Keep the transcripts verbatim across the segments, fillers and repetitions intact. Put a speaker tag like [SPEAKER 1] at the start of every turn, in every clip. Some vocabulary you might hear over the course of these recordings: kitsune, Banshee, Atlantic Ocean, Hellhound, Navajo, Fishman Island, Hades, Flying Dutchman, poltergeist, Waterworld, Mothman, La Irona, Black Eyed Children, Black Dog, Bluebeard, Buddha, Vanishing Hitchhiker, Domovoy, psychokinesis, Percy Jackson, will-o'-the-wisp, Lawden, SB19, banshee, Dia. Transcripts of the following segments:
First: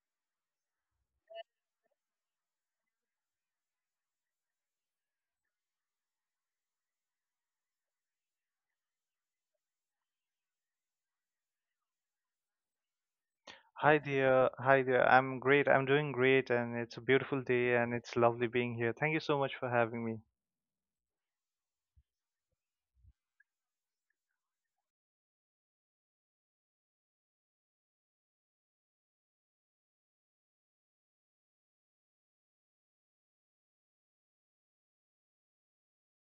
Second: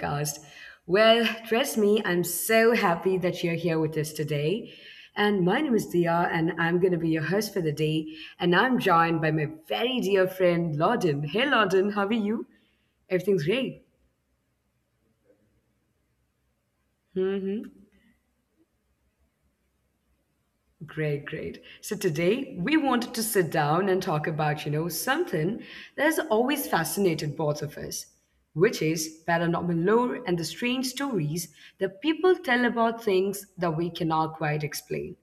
[SPEAKER 1] podcast. Well, trust me, I'm so happy that you're here with us today. And my name is Dia, and I'm going to be your host for the day. And I'm joined by my very dear friend, Lawden. Hey, Lawden, how are you? Everything's
[SPEAKER 2] Hi dear, hi dear. I'm great. I'm doing great, and it's a beautiful day,
[SPEAKER 1] great.
[SPEAKER 2] and it's lovely being here. Thank you so much for having me.
[SPEAKER 1] Great, great. So today we wanted to sit down and talk about, you know, something that has always fascinated both of us, which is paranormal lore and the strange stories that people tell about things that we cannot quite explain.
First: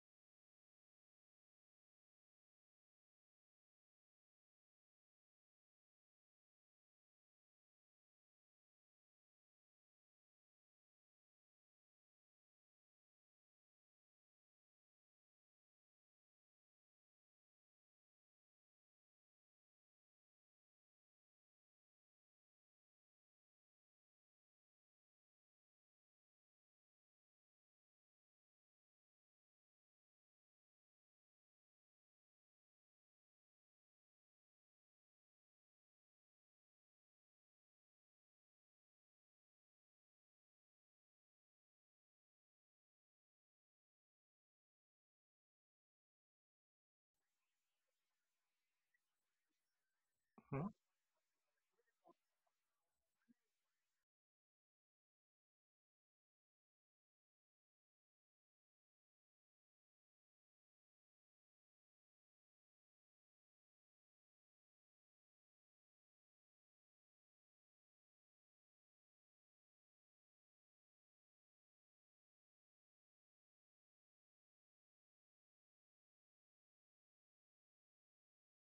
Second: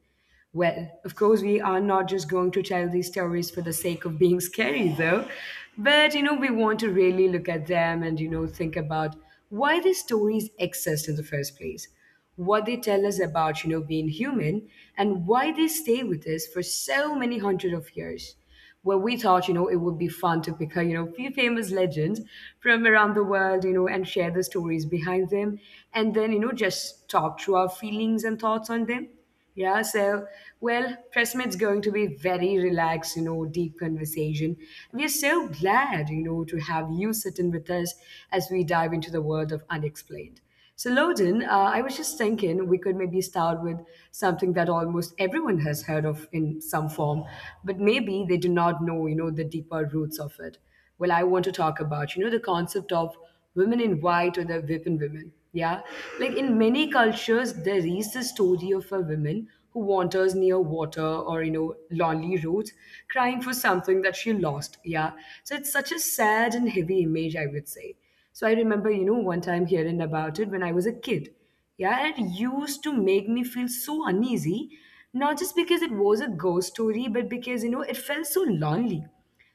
[SPEAKER 1] Well, of course, we are not just going to tell these stories for the sake of being scary, though. But, you know, we want to really look at them and, you know, think about why these stories exist in the first place, what they tell us about, you know, being human, and why they stay with us for so many hundred of years where we thought, you know, it would be fun to pick a, you know, few famous legends from around the world, you know, and share the stories behind them. And then, you know, just talk through our feelings and thoughts on them. Yeah, so, well, Pressmate's going to be very relaxed, you know, deep conversation. We are so glad, you know, to have you sitting with us as we dive into the world of unexplained. So, Loden, uh, I was just thinking we could maybe start with something that almost everyone has heard of in some form, but maybe they do not know, you know, the deeper roots of it. Well, I
[SPEAKER 2] Hmm?
[SPEAKER 1] want to talk about, you know, the concept of women in white or the whipping women. Yeah. Like in many cultures, there is the story of a woman who wanders near water or, you know, lonely roads crying for something that she lost. Yeah. So it's such a sad and heavy image, I would say. So I remember, you know, one time hearing about it when I was a kid. Yeah, and it used to make me feel so uneasy, not just because it was a ghost story, but because, you know, it felt so lonely.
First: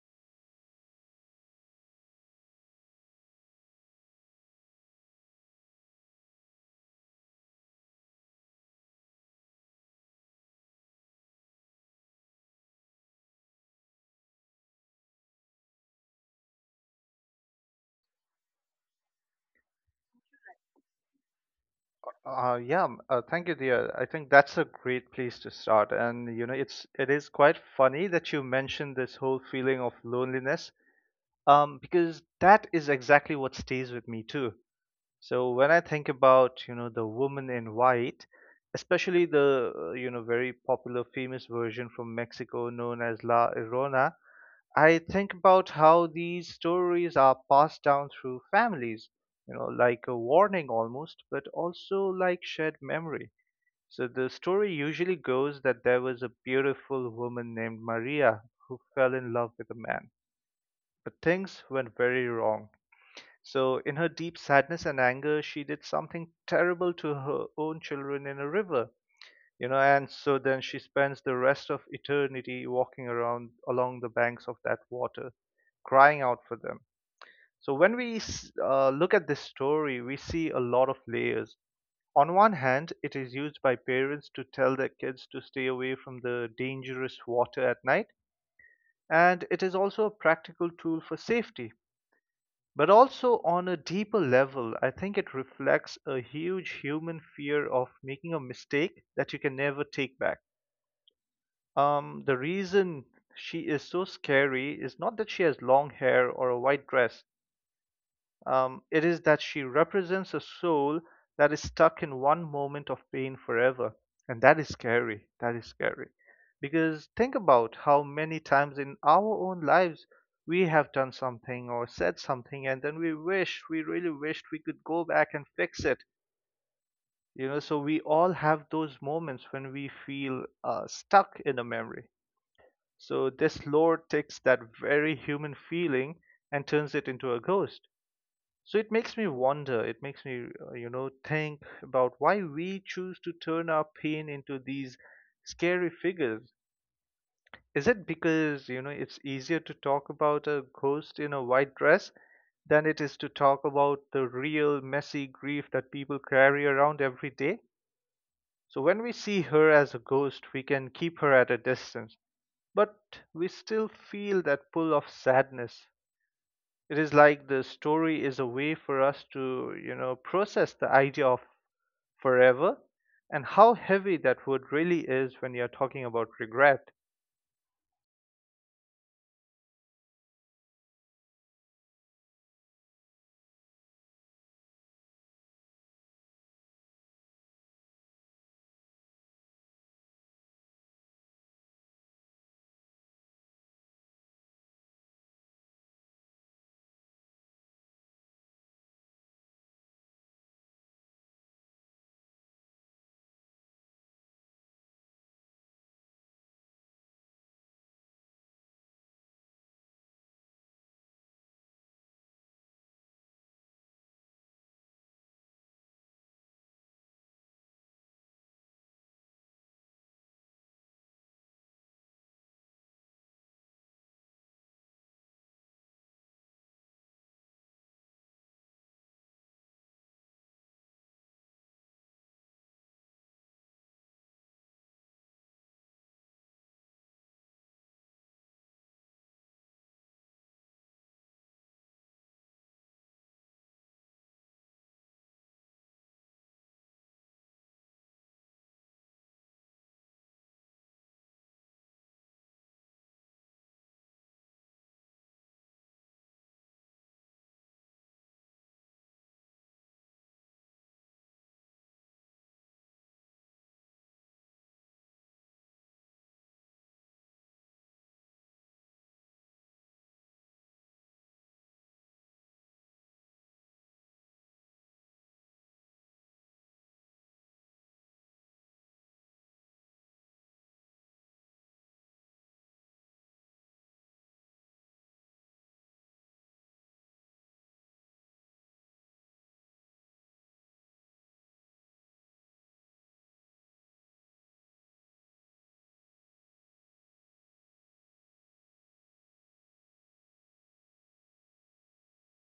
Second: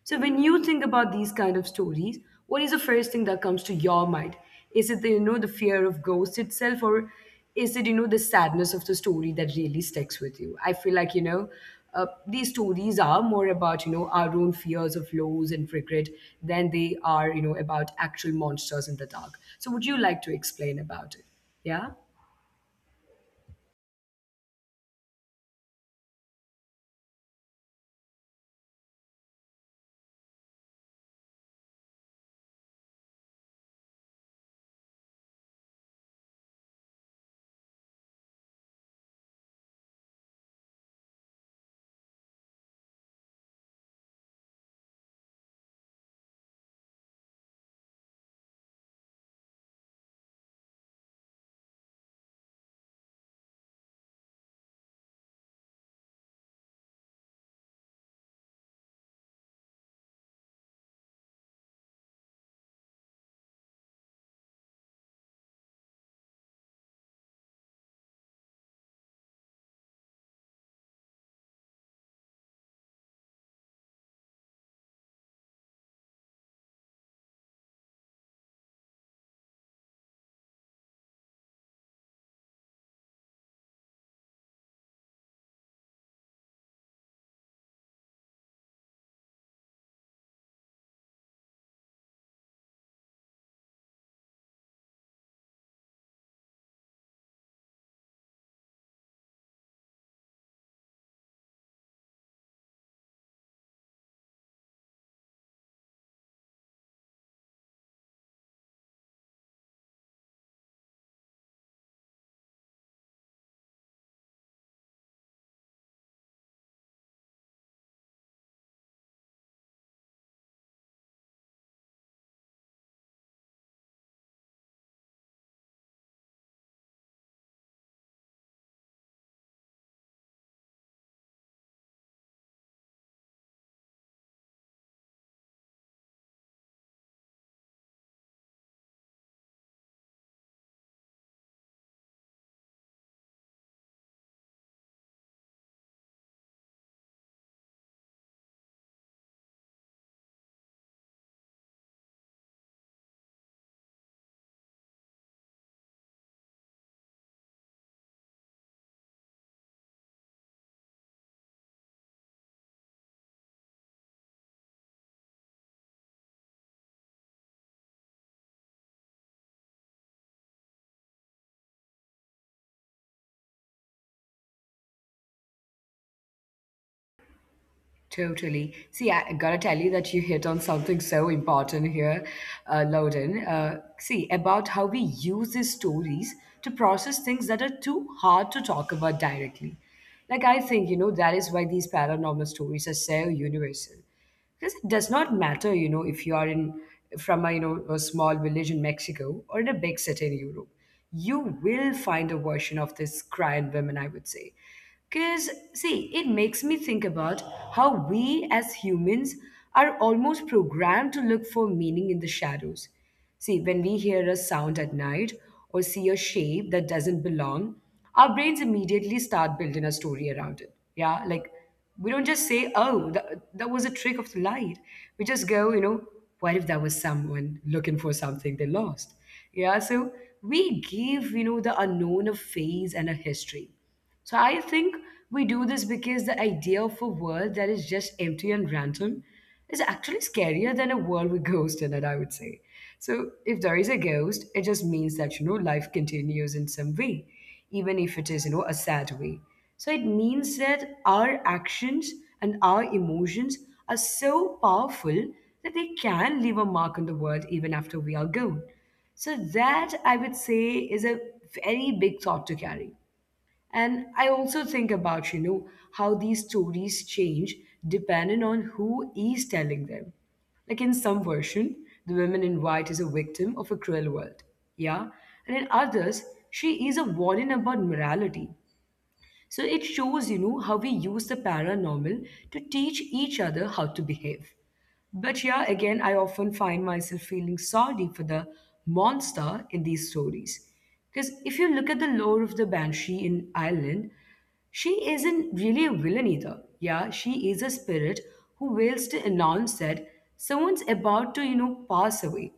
[SPEAKER 1] So when you think about these kind of stories, what is the first thing that comes to your mind? Is it the, you know, the fear of ghosts itself, or is it you know the sadness of the story that really sticks with you? I feel like, you know uh, these stories are more about, you know our own fears of lows and regret than they are, you know about actual monsters in the dark. So would you like to explain about it? Yeah.
[SPEAKER 2] Uh, yeah, m- uh, thank you, dear. I think that's a great place to start. And you know, it's it is quite funny that you mentioned this whole feeling of loneliness, um, because that is exactly what stays with me too. So when I think about you know the woman in white, especially the uh, you know very popular famous version from Mexico known as La Irona. I think about how these stories are passed down through families, you know, like a warning almost, but also like shared memory. So the story usually goes that there was a beautiful woman named Maria who fell in love with a man, but things went very wrong. So in her deep sadness and anger, she did something terrible to her own children in a river, you know. And so then she spends the rest of eternity walking around along the banks of that water, crying out for them. So when we uh, look at this story, we see a lot of layers. On one hand, it is used by parents to tell their kids to stay away from the dangerous water at night, and it is also a practical tool for safety. But also on a deeper level, I think it reflects a huge human fear of making a mistake that you can never take back. Um, the reason she is so scary is not that she has long hair or a white dress. Um, it is that she represents a soul that is stuck in one moment of pain forever. And that is scary. That is scary. Because think about how many times in our own lives we have done something or said something, and then we wish, we really wished we could go back and fix it. You know, so we all have those moments when we feel uh, stuck in a memory. So this lore takes that very human feeling and turns it into a ghost. So it makes me wonder, it makes me, uh, you know, think about why we choose to turn our pain into these scary figures. Is it because, you know, it's easier to talk about a ghost in a white dress than it is to talk about the real messy grief that people carry around every day? So when we see her as a ghost, we can keep her at a distance, but we still feel that pull of sadness. It is like the story is a way for us to, you know, process the idea of forever and how heavy that word really is when you're talking about regret.
[SPEAKER 1] Totally. See, I gotta tell you that you hit on something so important here, uh, Loden. Uh, see, about how we use these stories to process things that are too hard to talk about directly. Like, I think, you know, that is why these paranormal stories are so universal, because it does not matter, you know if you are in, from a, you know a small village in Mexico or in a big city in Europe, you will find a version of this cry and women, I would say. Because see, it makes me think about how we as humans are almost programmed to look for meaning in the shadows. See, when we hear a sound at night or see a shape that doesn't belong, our brains immediately start building a story around it. Yeah, like we don't just say, oh, that, that was a trick of the light. We just go, you know, what if that was someone looking for something they lost? Yeah, so we give, you know, the unknown a face and a history. So I think we do this because the idea of a world that is just empty and random is actually scarier than a world with ghosts in it, I would say. So if there is a ghost, it just means that, you know, life continues in some way, even if it is, you know, a sad way. So it means that our actions and our emotions are so powerful that they can leave a mark on the world even after we are gone. So that, I would say, is a very big thought to carry. And I also think about, you know, how these stories change depending on who is telling them. Like in some version, the woman in white is a victim of a cruel world. Yeah. And in others, she is a warning about morality. So it shows, you know, how we use the paranormal to teach each other how to behave. But yeah, again, I often find myself feeling sorry for the monster in these stories. Because if you look at the lore of the Banshee in Ireland, she isn't really a villain either. Yeah, she is a spirit who wails to announce that someone's about to, you know, pass away.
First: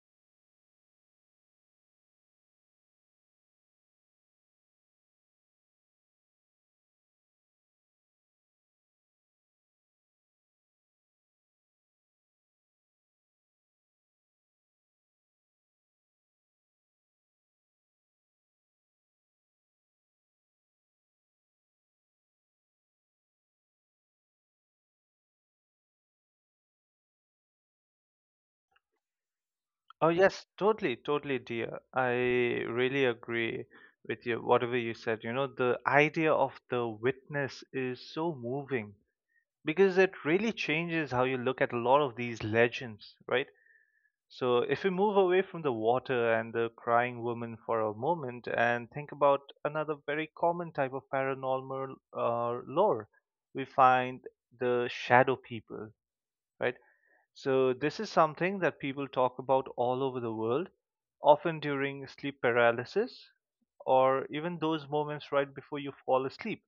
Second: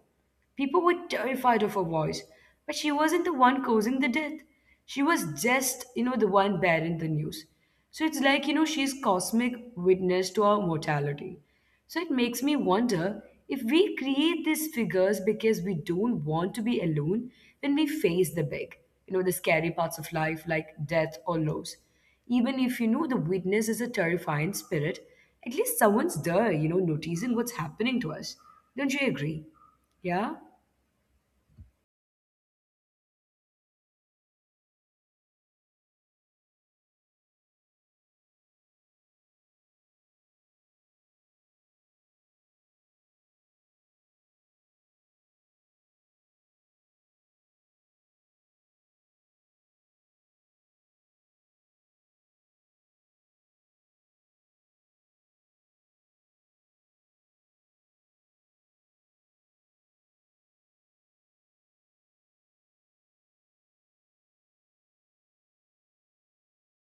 [SPEAKER 1] People were terrified of her voice, but she wasn't the one causing the death. She was just, you know, the one bearing the news. So it's like, you know, she's cosmic witness to our mortality. So it makes me wonder if we create these figures because we don't want to be alone when we face the big, you know, the scary parts of life like death or loss. Even if you know the witness is a terrifying spirit, at least someone's there, you know, noticing what's happening to us. Don't you agree?
[SPEAKER 2] Oh,
[SPEAKER 1] Yeah,
[SPEAKER 2] yes, totally, totally, dear. I really agree with you, whatever you said. You know, the idea of the witness is so moving because it really changes how you look at a lot of these legends, right? So, if we move away from the water and the crying woman for a moment and think about another very common type of paranormal uh, lore, we find the shadow people, right? So, this is something that people talk about all over the world, often during sleep paralysis or even those moments right before you fall asleep,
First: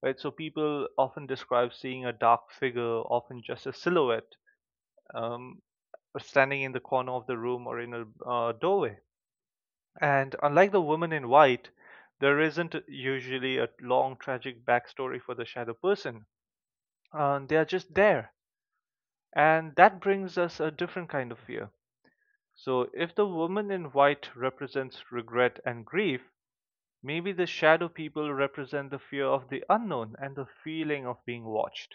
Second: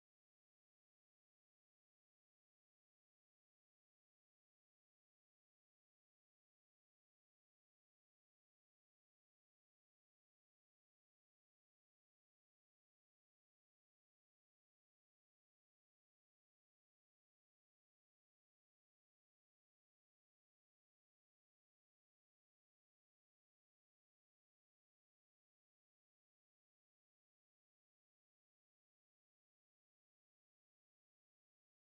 [SPEAKER 2] right? So, people often describe seeing a dark figure, often just a silhouette, um, standing in the corner of the room or in a uh, doorway. And unlike the woman in white, there isn't usually a long tragic backstory for the shadow person. Uh, they are just there. And that brings us a different kind of fear. So, if the woman in white represents regret and grief, maybe the shadow people represent the fear of the unknown and the feeling of being watched.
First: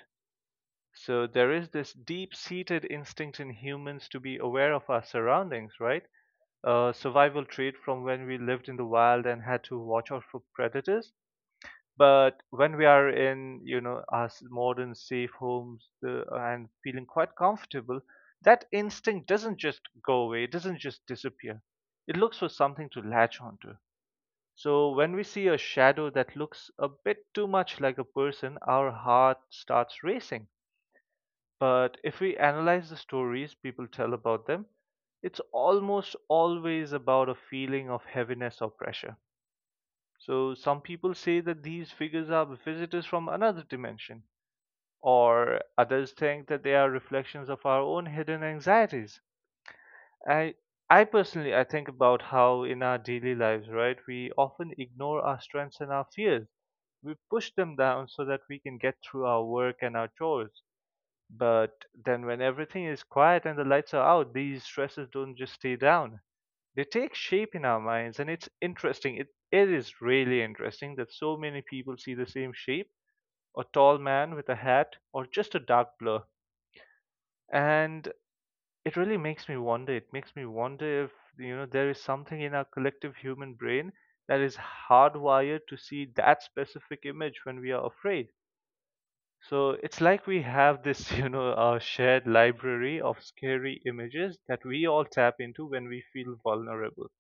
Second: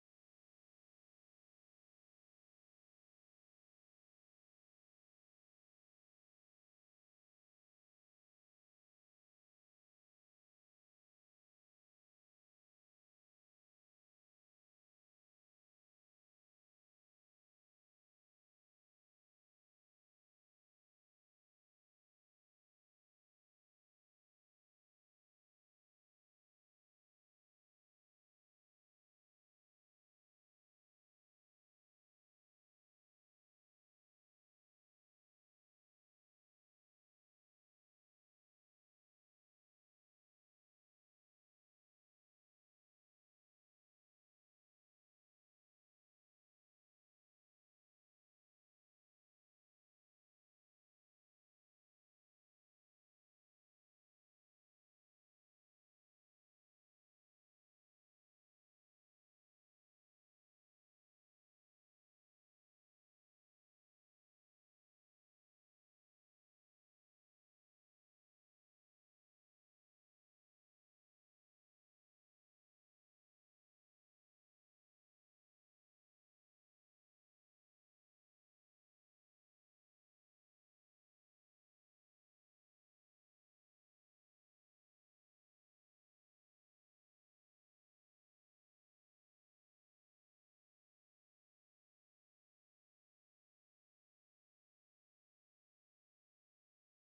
[SPEAKER 2] So, there is this deep seated instinct in humans to be aware of our surroundings, right? uh, survival trait from when we lived in the wild and had to watch out for predators. But when we are in, you know, our s- modern safe homes uh, and feeling quite comfortable, that instinct doesn't just go away, it doesn't just disappear. It looks for something to latch onto. So when we see a shadow that looks a bit too much like a person, our heart starts racing. But if we analyze the stories people tell about them, it's almost always about a feeling of heaviness or pressure. So some people say that these figures are visitors from another dimension, or others think that they are reflections of our own hidden anxieties. I I personally I think about how in our daily lives, right, we often ignore our strengths and our fears. We push them down so that we can get through our work and our chores. But then, when everything is quiet and the lights are out, these stresses don't just stay down. They take shape in our minds, and it's interesting. It, it is really interesting that so many people see the same shape, a tall man with a hat, or just a dark blur. And it really makes me wonder. It makes me wonder if, you know, there is something in our collective human brain that is hardwired to see that specific image when we are afraid. So it's like we have this, you know, uh, shared library of scary images that we all tap into when we feel vulnerable.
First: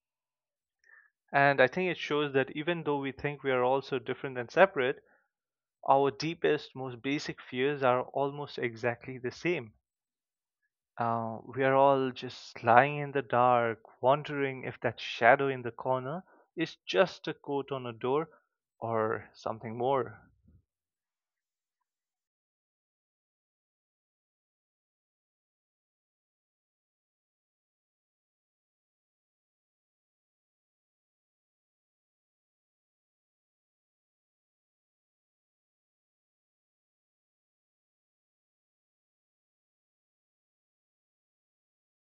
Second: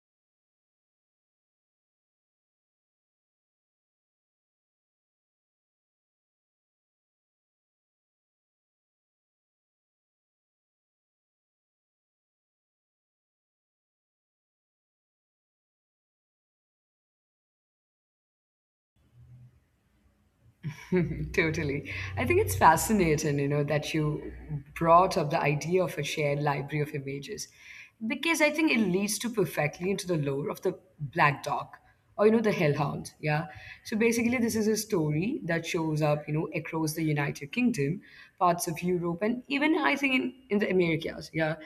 [SPEAKER 2] And I think it shows that even though we think we are all so different and separate, our deepest, most basic fears are almost exactly the same. Uh, we are all just lying in the dark, wondering if that shadow in the corner is just a coat on a door or something more.
[SPEAKER 1] totally. I think it's fascinating, you know, that you brought up the idea of a shared library of images, because I think it leads to perfectly into the lore of the Black Dog or, you know, the Hellhound. Yeah. So basically, this is a story that shows up, you know, across the United Kingdom, parts of Europe, and even I think in, in the Americas. Yeah.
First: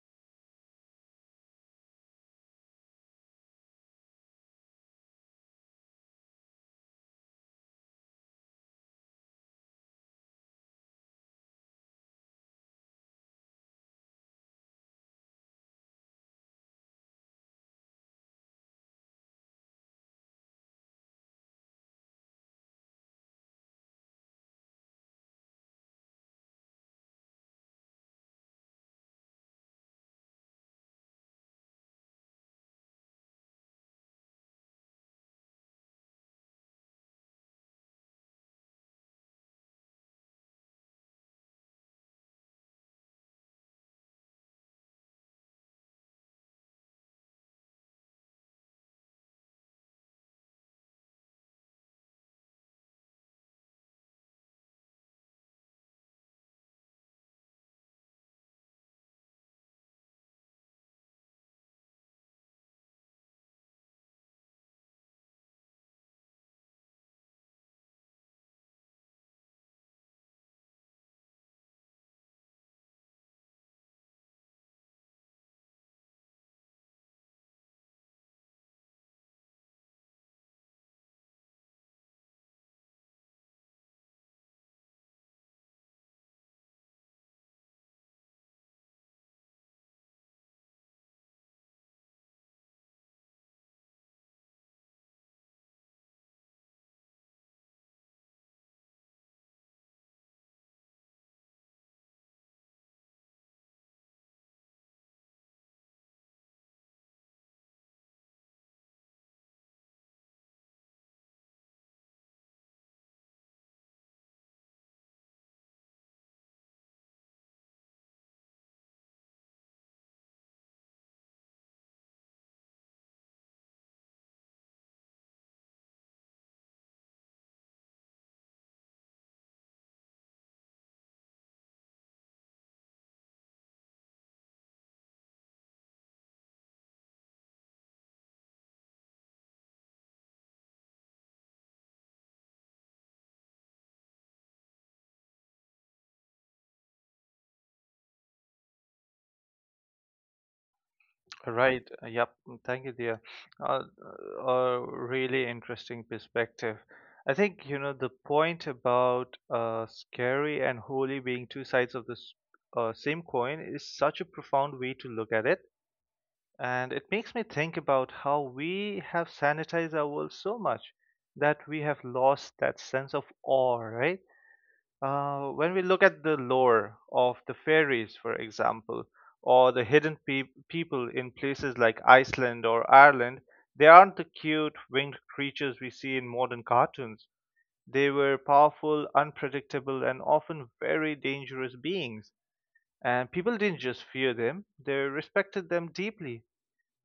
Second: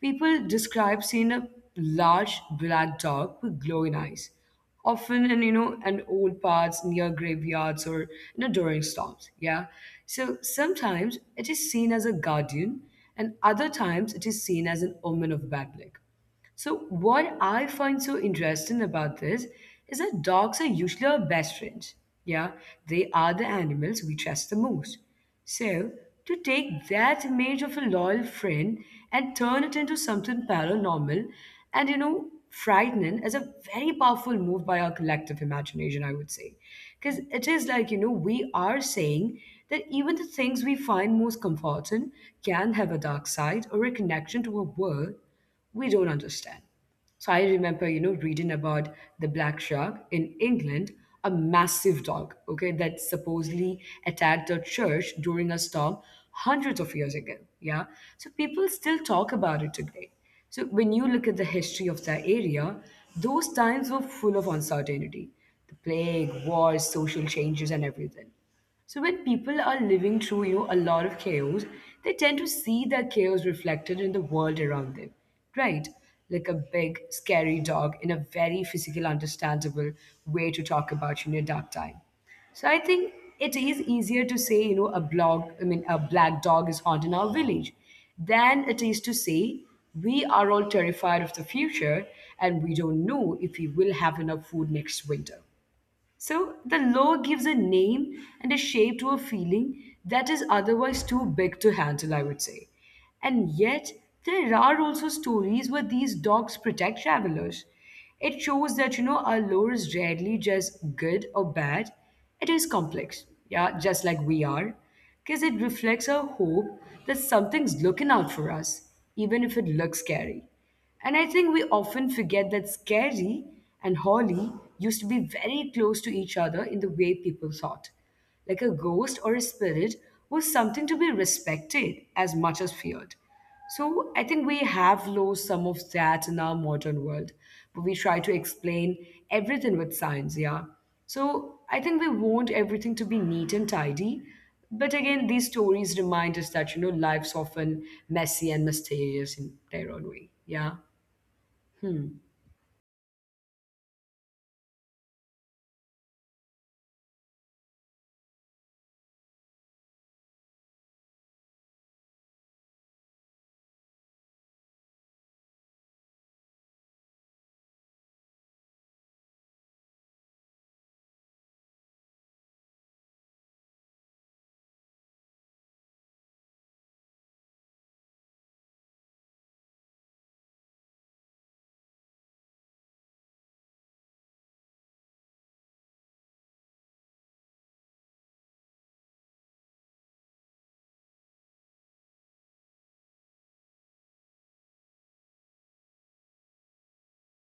[SPEAKER 1] People describe seeing a large black dog with glowing eyes, often in, you know an old paths near graveyards or, you know, during storms. Yeah. So sometimes it is seen as a guardian, and other times it is seen as an omen of bad luck. So, what I find so interesting about this is that dogs are usually our best friends. Yeah, they are the animals we trust the most. So, to take that image of a loyal friend and turn it into something paranormal and, you know, frightening is a very powerful move by our collective imagination, I would say. Because it is like, you know, we are saying that even the things we find most comforting can have a dark side or a connection to a world we don't understand. So I remember, you know, reading about the black shark in England, a massive dog, okay, that supposedly attacked a church during a storm hundreds of years ago. Yeah. So people still talk about it today. So when you look at the history of that area, those times were full of uncertainty. The plague, wars, social changes, and everything. So when people are living through you a lot of chaos, they tend to see that chaos reflected in the world around them, right? Like a big, scary dog in a very physical, understandable way to talk about you in a dark time. So I think it is easier to say, you know, a blog, I mean, a black dog is haunting our village, than it is to say we are all terrified of the future and we don't know if we will have enough food next winter. So the law gives a name and a shape to a feeling that is otherwise too big to handle, I would say. And yet, there are also stories where these dogs protect travelers. It shows that, you know, our lore is rarely just good or bad, it is complex, yeah, just like we are, because it reflects our hope that something's looking out for us, even if it looks scary. And I think we often forget that Scary and Holly used to be very close to each other in the way people thought. Like a ghost or a spirit was something to be respected as much as feared. So I think we have lost some of that in our modern world, but we try to explain everything with science, yeah. So I think we want everything to be neat and tidy, but again, these stories remind us that, you know, life's often messy and mysterious in their own way. Yeah,
[SPEAKER 2] Right. uh, Yep. mm, Thank you, dear. Uh, uh, a really interesting perspective. I think you know the point about uh, scary and holy being two sides of the s- uh, same coin is such a profound way to look at it, and it makes me think about how we have sanitized our world so much that we have lost that sense of awe, right? Uh, when we look at the lore of the fairies, for example, or the hidden peop people in places like Iceland or Ireland, they aren't the cute winged creatures we see in modern cartoons. They were powerful, unpredictable, and often very dangerous beings. And people didn't just fear them, they respected them deeply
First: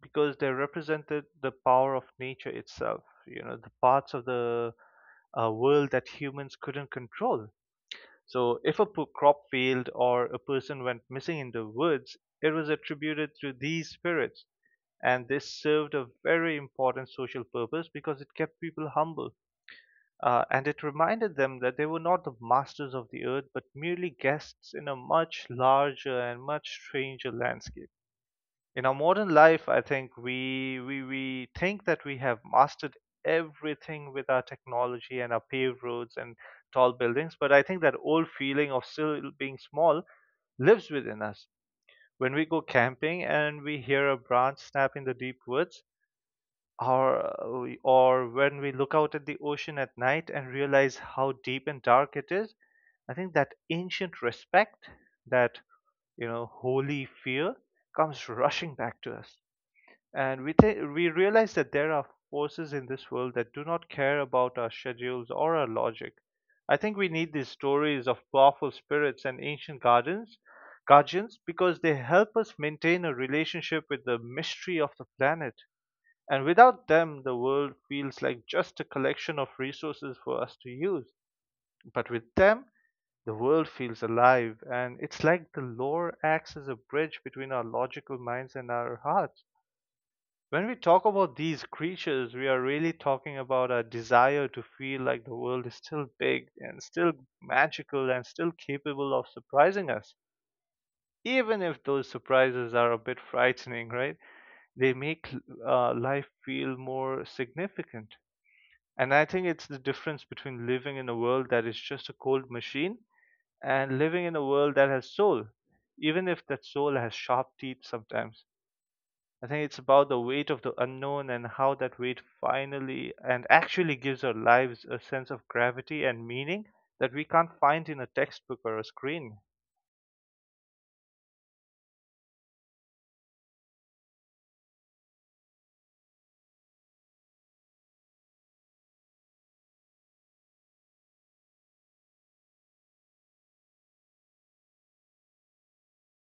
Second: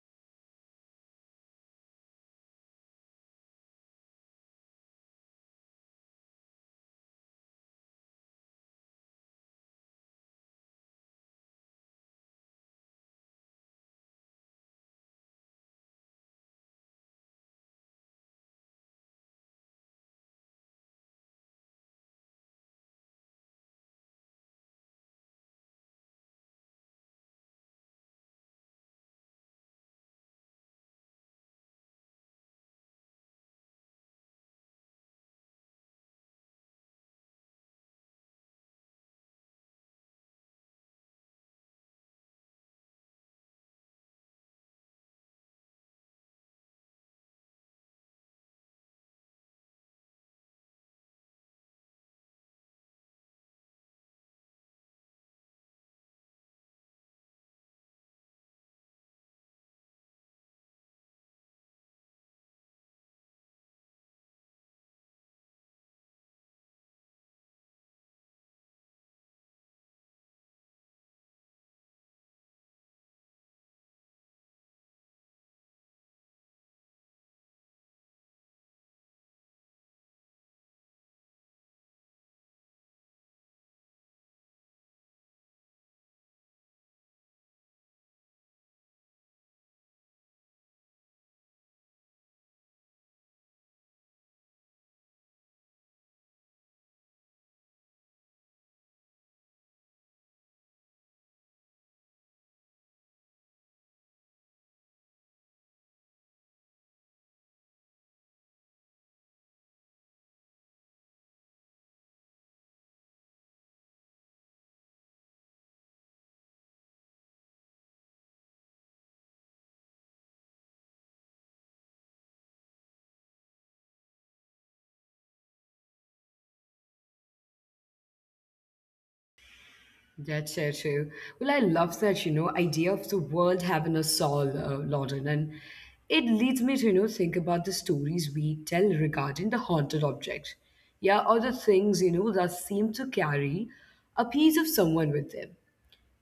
[SPEAKER 2] because they represented the power of nature itself, you know, the parts of the uh, world that humans couldn't control. So, if a p- crop failed or a person went missing in the woods, it was attributed to these spirits, and this served a very important social purpose because it kept people humble. Uh, and it reminded them that they were not the masters of the earth, but merely guests in a much larger and much stranger landscape. In our modern life, I think we we we think that we have mastered everything with our technology and our paved roads and tall buildings, but I think that old feeling of still being small lives within us. When we go camping and we hear a branch snap in the deep woods, or uh, or when we look out at the ocean at night and realize how deep and dark it is, I think that ancient respect, that you know holy fear, comes rushing back to us. And we, th- we realize that there are forces in this world that do not care about our schedules or our logic. I think we need these stories of powerful spirits and ancient gardens, guardians, because they help us maintain a relationship with the mystery of the planet. And without them, the world feels like just a collection of resources for us to use. But with them, the world feels alive, and it's like the lore acts as a bridge between our logical minds and our hearts. When we talk about these creatures, we are really talking about a desire to feel like the world is still big and still magical and still capable of surprising us. Even if those surprises are a bit frightening, right? They make uh, life feel more significant. And I think it's the difference between living in a world that is just a cold machine and living in a world that has soul, even if that soul has sharp teeth sometimes. I think it's about the weight of the unknown and how that weight finally and actually gives our lives a sense of gravity and meaning that we can't find in a textbook or a screen.
[SPEAKER 1] that's so true. Well, I love that, you know, idea of the world having a soul, uh, Lauren. And it leads me to, you know, think about the stories we tell regarding the haunted objects. Yeah, or the things, you know, that seem to carry a piece of someone with them.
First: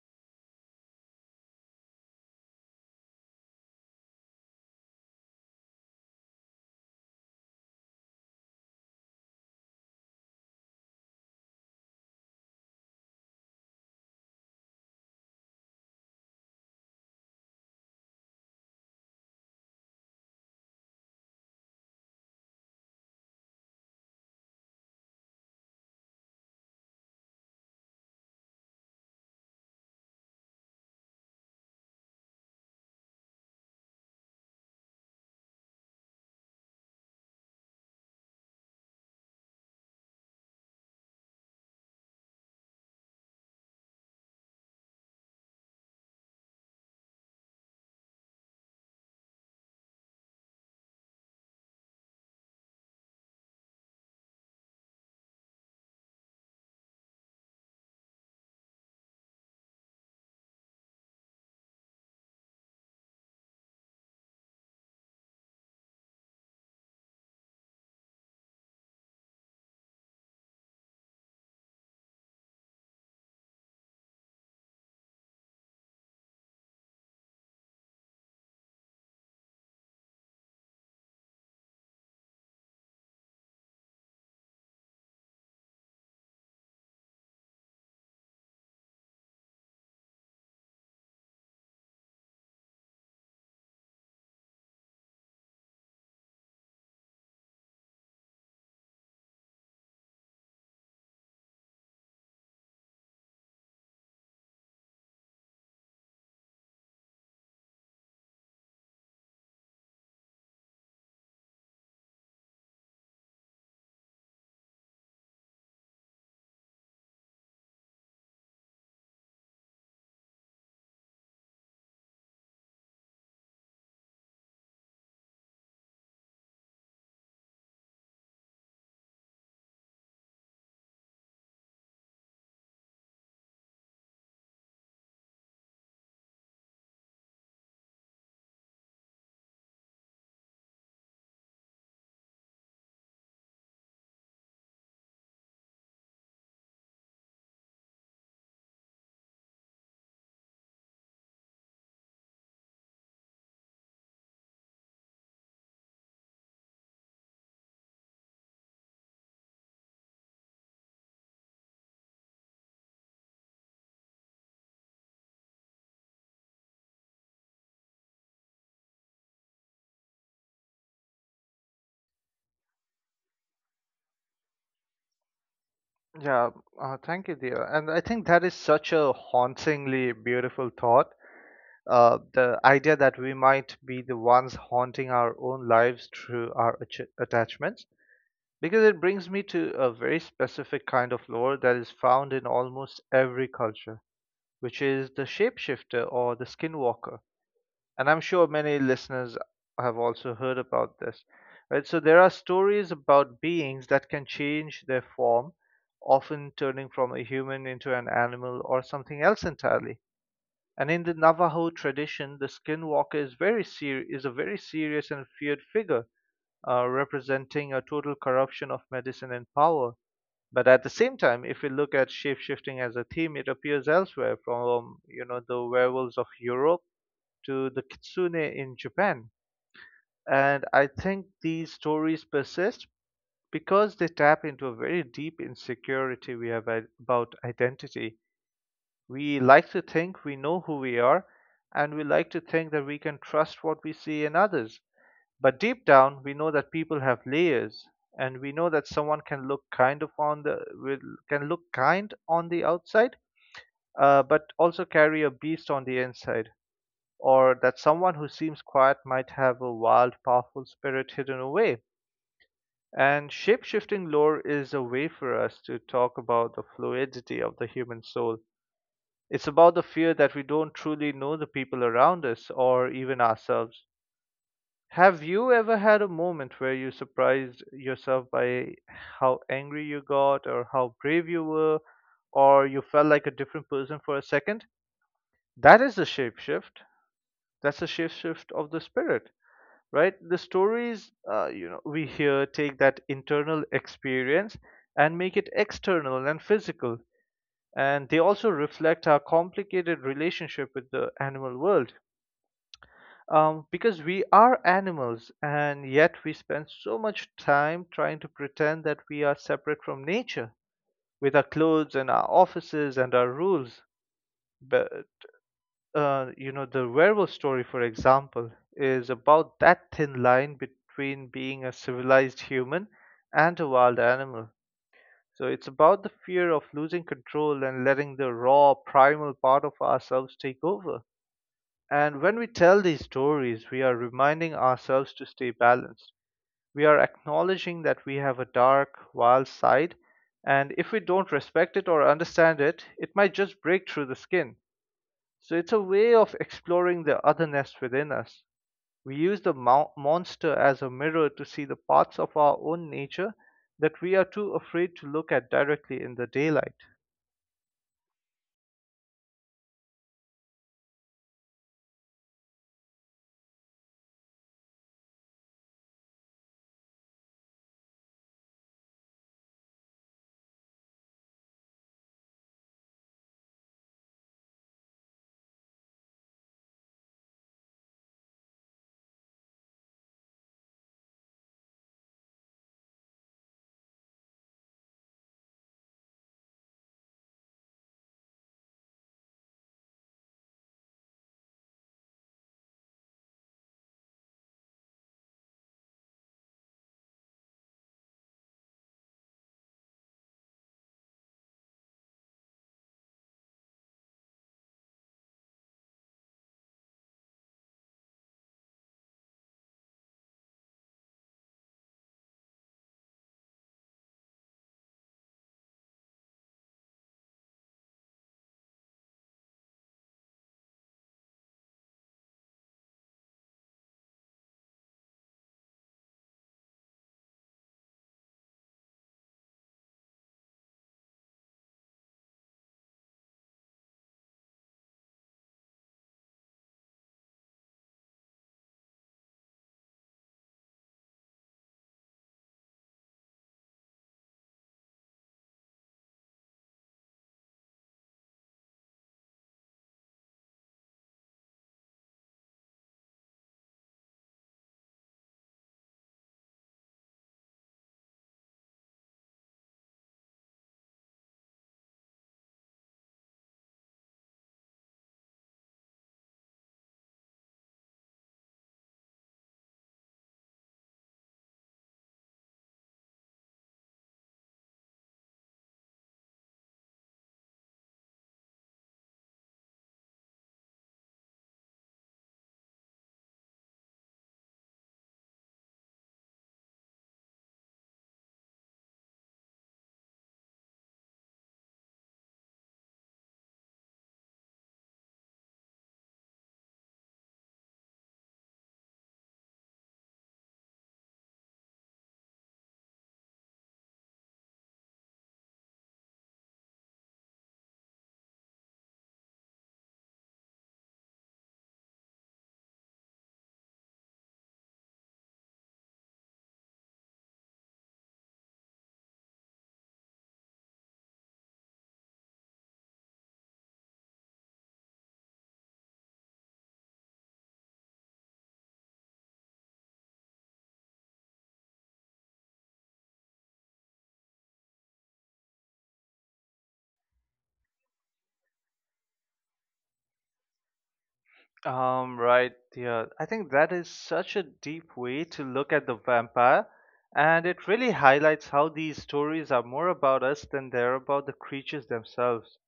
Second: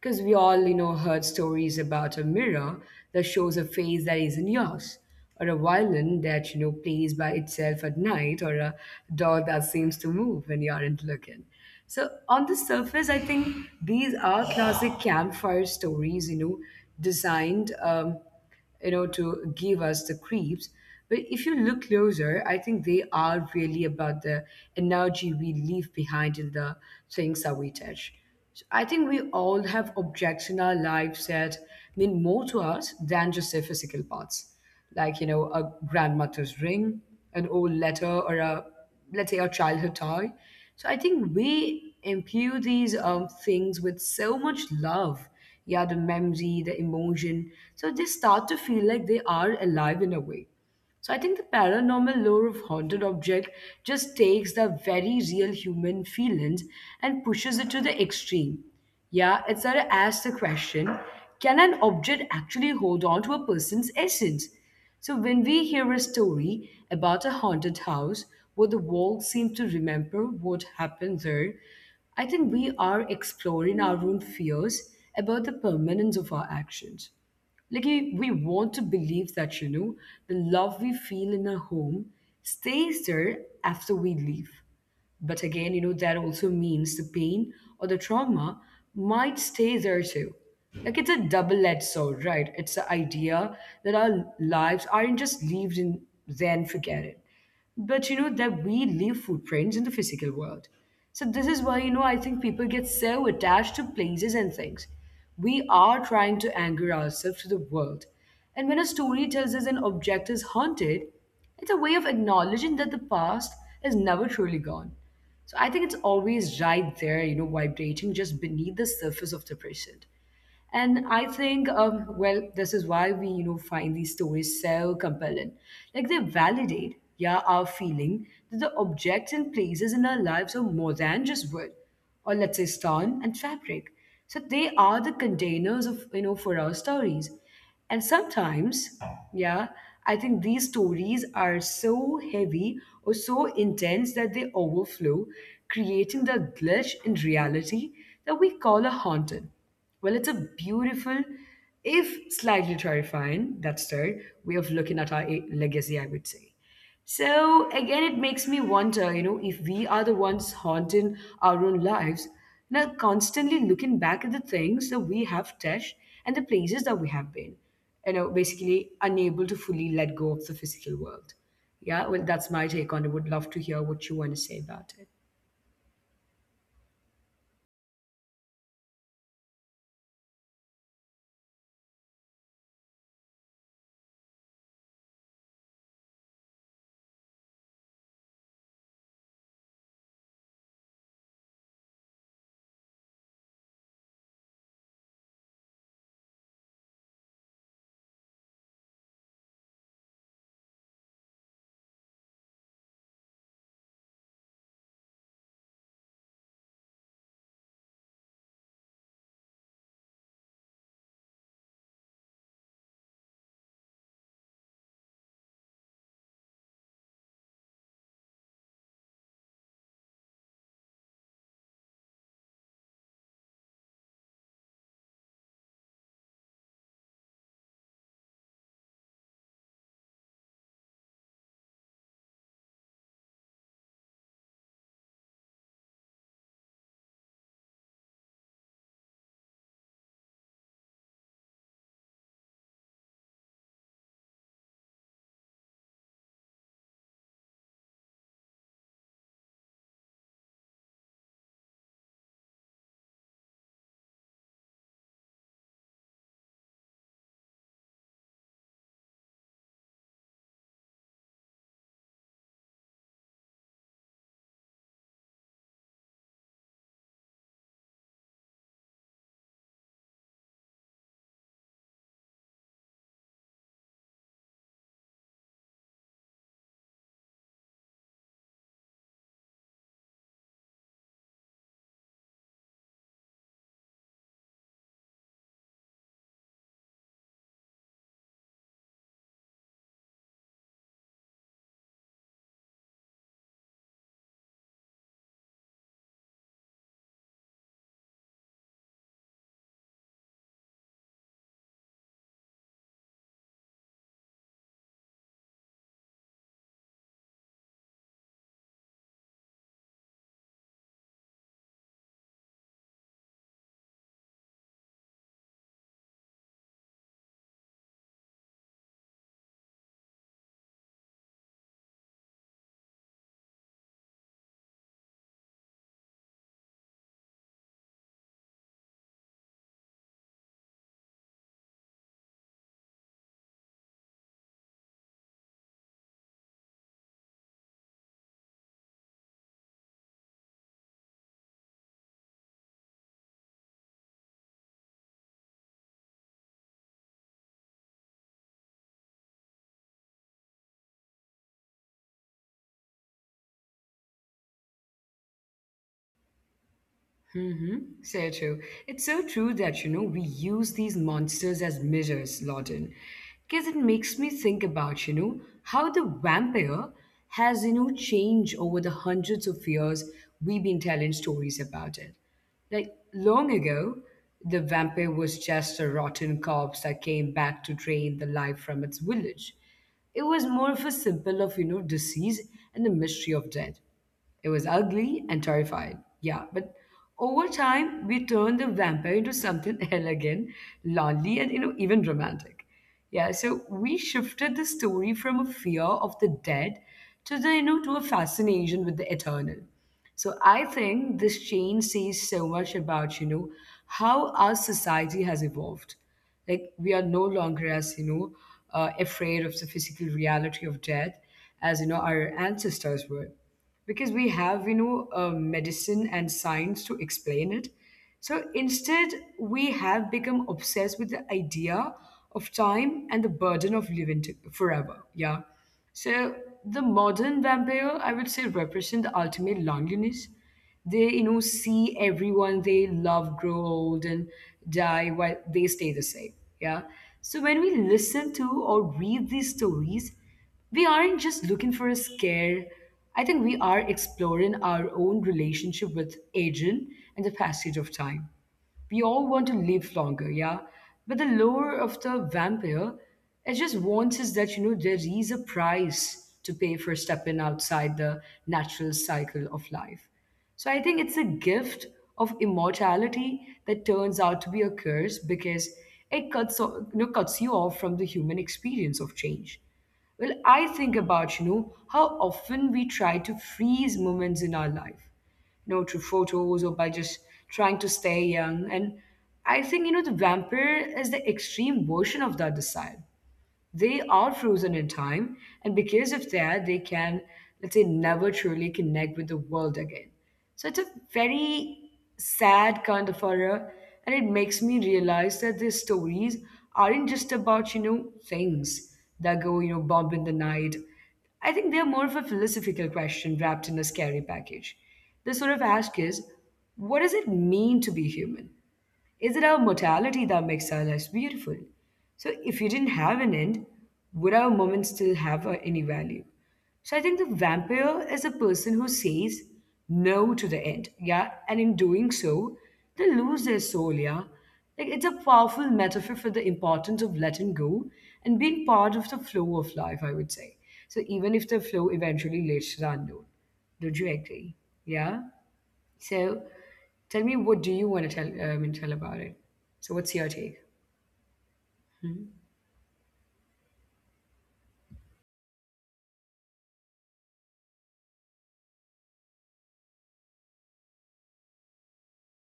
[SPEAKER 1] Because we all, you know, heard stories about a mirror that shows a face that isn't yours, or a violin that, you know, plays by itself at night, or a dog that seems to move when you aren't looking. So, on the surface, I think these are classic campfire stories, you know, designed. Um, you know, to give us the creeps. But if you look closer, I think they are really about the energy we leave behind in the things that we touch. So I think we all have objects in our lives that mean more to us than just their physical parts like, you know, a grandmother's ring, an old letter, or a, let's say, a childhood toy. So I think we imbue these um, things with so much love. Yeah, the memory, the emotion. So they start to feel like they are alive in a way. So I think the paranormal lore of haunted object just takes the very real human feelings and pushes it to the extreme. Yeah, it sort of asks the question, can an object actually hold on to a person's essence? So when we hear a story about a haunted house where the walls seem to remember what happened there, I think we are exploring our own fears about the permanence of our actions. Like eh, we want to believe that, you know, the love we feel in a home stays there after we leave. But again, you know, that also means the pain or the trauma might stay there too. Like it's a double-edged sword, right? It's the idea that our lives aren't just lived in then forget it but you know that we leave footprints in the physical world. So this is why you know I think people get so attached to places and things. We are trying to anchor ourselves to the world, and when a story tells us an object is haunted, it's a way of acknowledging that the past is never truly gone. So I think it's always right there, you know vibrating just beneath the surface of the present. And I think, um, well, this is why we, you know, find these stories so compelling. Like they validate, yeah, our feeling that the objects and places in our lives are more than just wood, or let's say stone and fabric. So they are the containers of, you know, for our stories. And sometimes, yeah, I think these stories are so heavy or so intense that they overflow, creating the glitch in reality that we call a haunted. Well, it's a beautiful, if slightly terrifying, that's third way of looking at our eh, legacy, I would say. So again, it makes me wonder, you know, if we are the ones haunting our own lives, now constantly looking back at the things that we have touched and the places that we have been, you know, basically unable to fully let go of the physical world. Yeah, well, that's my take on it. Would love to hear what you want to say about it.
[SPEAKER 2] Yeah, uh, thank you, dear. And I think that is such a hauntingly beautiful thought. Uh, the idea that we might be the ones haunting our own lives through our ach- attachments. Because it brings me to a very specific kind of lore that is found in almost every culture, which is the shapeshifter or the skinwalker. And I'm sure many listeners have also heard about this, right? So there are stories about beings that can change their form, often turning from a human into an animal or something else entirely. And in the Navajo tradition, the skinwalker is very ser- is a very serious and feared figure, uh, representing a total corruption of medicine and power. But at the same time, if we look at shape-shifting as a theme, it appears elsewhere, from you know the werewolves of Europe to the kitsune in Japan. And I think these stories persist because they tap into a very deep insecurity we have about identity. We like to think we know who we are, and we like to think that we can trust what we see in others. But deep down, we know that people have layers, and we know that someone can look kind of on the will can look kind on the outside, uh, but also carry a beast on the inside, or that someone who seems quiet might have a wild, powerful spirit hidden away. And shape-shifting lore is a way for us to talk about the fluidity of the human soul. It's about the fear that we don't truly know the people around us or even ourselves. Have you ever had a moment where you surprised yourself by how angry you got, or how brave you were, or you felt like a different person for a second? That is the shape shift. That's the shape shift of the spirit, right? The stories uh, you know, we hear take that internal experience and make it external and physical, and they also reflect our complicated relationship with the animal world, um, because we are animals and yet we spend so much time trying to pretend that we are separate from nature with our clothes and our offices and our rules. But, uh, you know, the werewolf story, for example, is about that thin line between being a civilized human and a wild animal. So it's about the fear of losing control and letting the raw, primal part of ourselves take over. And when we tell these stories, we are reminding ourselves to stay balanced. We are acknowledging that we have a dark, wild side, and if we don't respect it or understand it, it might just break through the skin. So it's a way of exploring the otherness within us. We use the mo- monster as a mirror to see the parts of our own nature that we are too afraid to look at directly in the daylight.
[SPEAKER 1] Mm-hmm. So true. It's so true that, you know, we use these monsters as mirrors, Lawton. Because it makes me think about, you know, how the vampire has, you know, changed over the hundreds of years we've been telling stories about it. Like, long ago, the vampire was just a rotten corpse that came back to drain the life from its village. It was more of a symbol of, you know, disease and the mystery of death. It was ugly and terrifying. Yeah, but over time, we turned the vampire into something elegant, lonely, and you know, even romantic. Yeah, so we shifted the story from a fear of the dead to the you know to a fascination with the eternal. So I think this change says so much about you know how our society has evolved. Like we are no longer as you know uh, afraid of the physical reality of death as you know our ancestors were because we have you know uh, medicine and science to explain it. So instead we have become obsessed with the idea of time and the burden of living to- forever, yeah. So the modern vampire, I would say, represent the ultimate loneliness. They, you know, see everyone they love grow old and die while they stay the same. Yeah. So when we listen to or read these stories, we aren't just looking for a scare. I think we are exploring our own relationship with aging and the passage of time. We all want to live longer, yeah? But the lure of the vampire, it just warns us that, you know, there is a price to pay for stepping outside the natural cycle of life. So I think it's a gift of immortality that turns out to be a curse because it cuts, o- you know, cuts you off from the human experience of change. Well, I think about, you know, how often we try to freeze moments in our life, you know, through photos or by just trying to stay young. And I think, you know, the vampire is the extreme version of that desire. They are frozen in time, and because of that, they can, let's say, never truly connect with the world again. So it's a very sad kind of horror, and it makes me realize that these stories aren't just about, you know, things that go, you know, bump in the night. I think they're more of a philosophical question wrapped in a scary package. They sort of ask is, what does it mean to be human? Is it our mortality that makes our lives beautiful? So, if you didn't have an end, would our moments still have uh, any value? So, I think the vampire is a person who says no to the end, yeah, and in doing so, they lose their soul, yeah. Like, it's a powerful metaphor for the importance of letting go and being part of the flow of life, I would say. So, even if the flow eventually leads to the unknown. Don't you agree? Yeah? So tell me, what do you want to tell, uh, I mean, tell about it? So what's your take?
[SPEAKER 2] Um, right, yeah. I think that is such a deep way to look at the vampire, and it really highlights how these stories are more about us than they're about the creatures themselves,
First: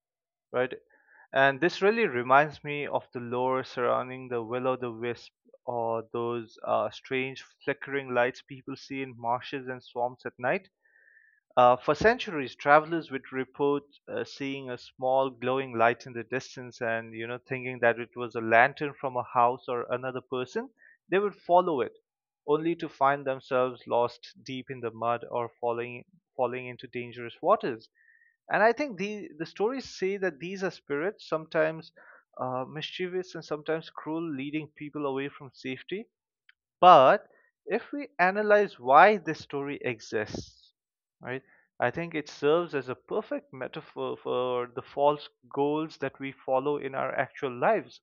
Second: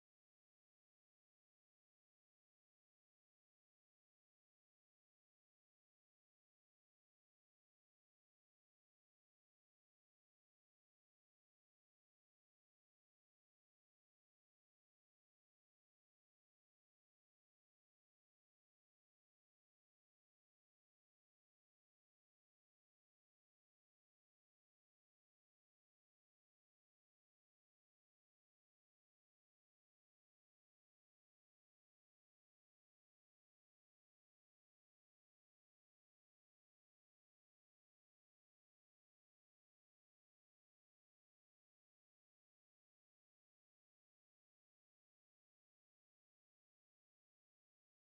[SPEAKER 2] right? And this really reminds me of the lore surrounding the will-o'-the-wisp or those uh, strange flickering lights people see in marshes and swamps at night. Uh, for centuries, travelers would report uh, seeing a small glowing light in the distance and, you know, thinking that it was a lantern from a house or another person. They would follow it, only to find themselves lost deep in the mud or falling falling into dangerous waters. And I think the the stories say that these are spirits, sometimes uh, mischievous and sometimes cruel, leading people away from safety. But if we analyze why this story exists, right, I think it serves as a perfect metaphor for the false goals that we follow in our actual lives.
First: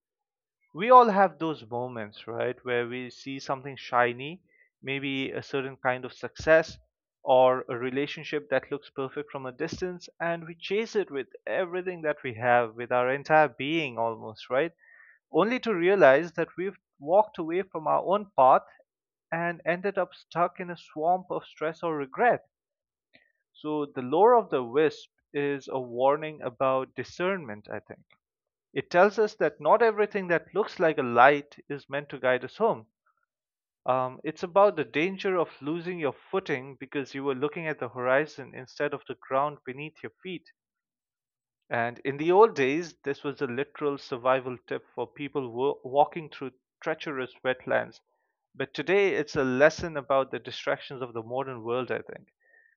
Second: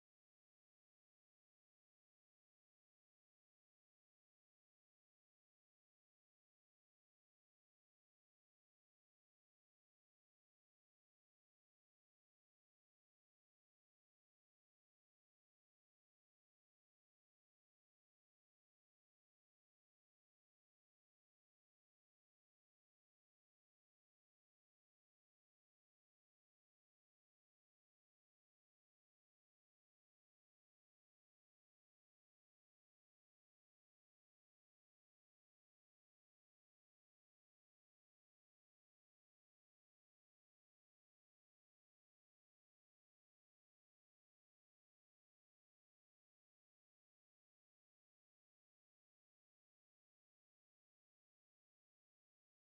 [SPEAKER 2] We all have those moments, right, where we see something shiny, maybe a certain kind of success or a relationship that looks perfect from a distance, and we chase it with everything that we have, with our entire being almost, right? Only to realize that we've walked away from our own path and ended up stuck in a swamp of stress or regret. So, the lore of the wisp is a warning about discernment, I think. It tells us that not everything that looks like a light is meant to guide us home. Um, it's about the danger of losing your footing because you were looking at the horizon instead of the ground beneath your feet. And in the old days, this was a literal survival tip for people wa- walking through treacherous wetlands. But today, it's a lesson about the distractions of the modern world, I think.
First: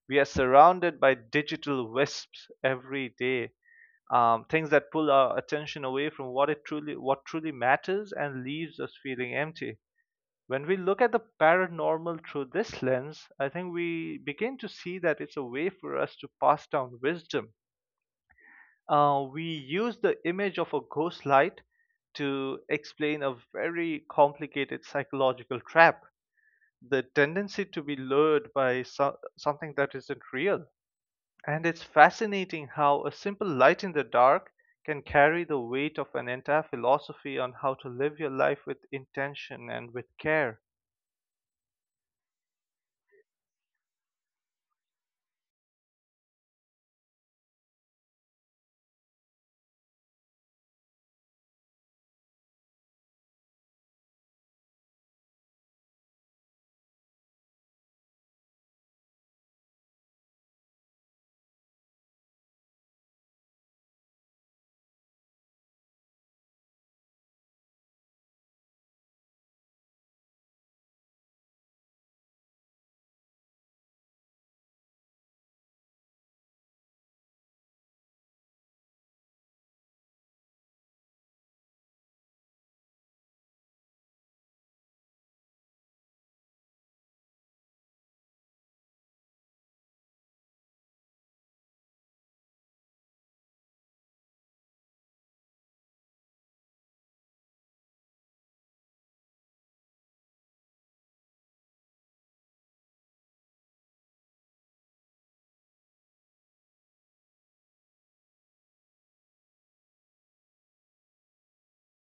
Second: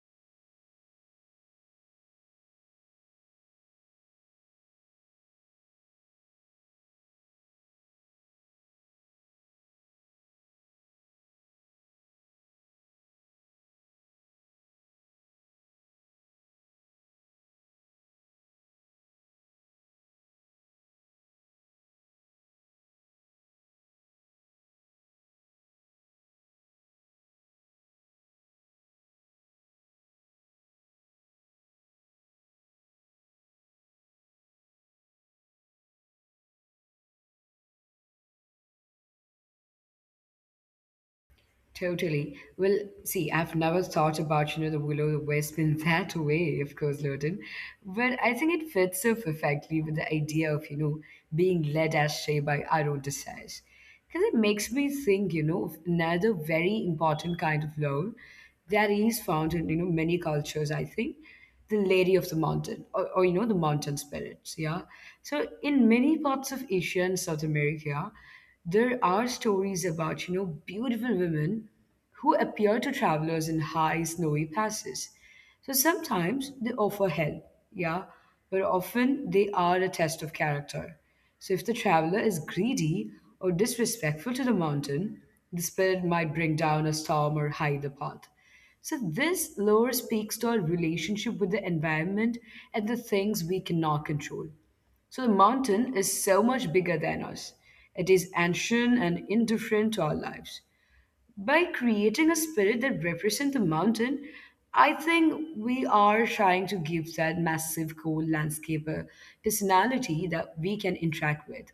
[SPEAKER 2] We are surrounded by digital wisps every day, um, things that pull our attention away from what it truly, what truly matters, and leaves us feeling empty. When we look at the paranormal through this lens, I think we begin to see that it's a way for us to pass down wisdom. Uh, we use the image of a ghost light to explain a very complicated psychological trap, the tendency to be lured by so- something that isn't real. And it's fascinating how a simple light in the dark can carry the weight of an entire philosophy on how to live your life with intention and with care.
[SPEAKER 1] Totally. Well, see, I've never thought about, you know, the Willow Wisp in that way, of course, Loden. But I think it fits so perfectly with the idea of, you know, being led astray by our own desires. Because it makes me think, you know, of another very important kind of love that is found in, you know, many cultures, I think. The lady of the mountain, or, or you know the mountain spirits, yeah. So in many parts of Asia and South America there are stories about, you know beautiful women who appear to travelers in high snowy passes. So sometimes they offer help, yeah, but often they are a test of character. So if the traveler is greedy or disrespectful to the mountain, the spirit might bring down a storm or hide the path. So this lower speaks to our relationship with the environment and the things we cannot control. So the mountain is so much bigger than us. It is ancient and indifferent to our lives. By creating a spirit that represents the mountain, I think we are trying to give that massive cold landscape a personality that we can interact with.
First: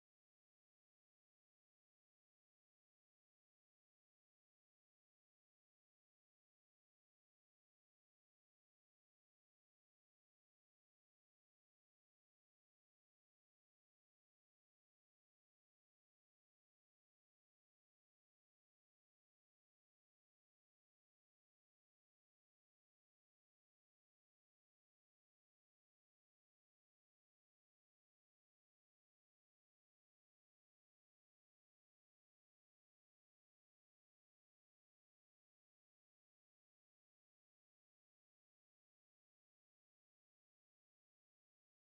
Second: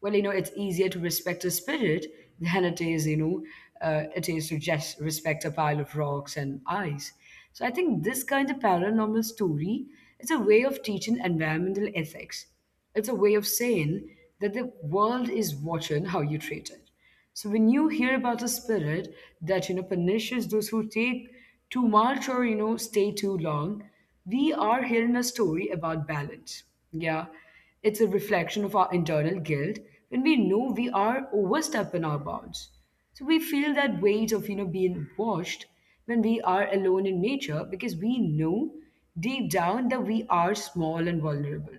[SPEAKER 1] Well, you know, it's easier to respect a spirit than it is, you know, uh, it is to just respect a pile of rocks and ice. So I think this kind of paranormal story is a way of teaching environmental ethics. It's a way of saying that the world is watching how you treat it. So when you hear about a spirit that you know punishes those who take too much or you know stay too long, we are hearing a story about balance. Yeah, it's a reflection of our internal guilt when we know we are overstepping our bounds. So we feel that weight of you know being watched when we are alone in nature because we know deep down that we are small and vulnerable.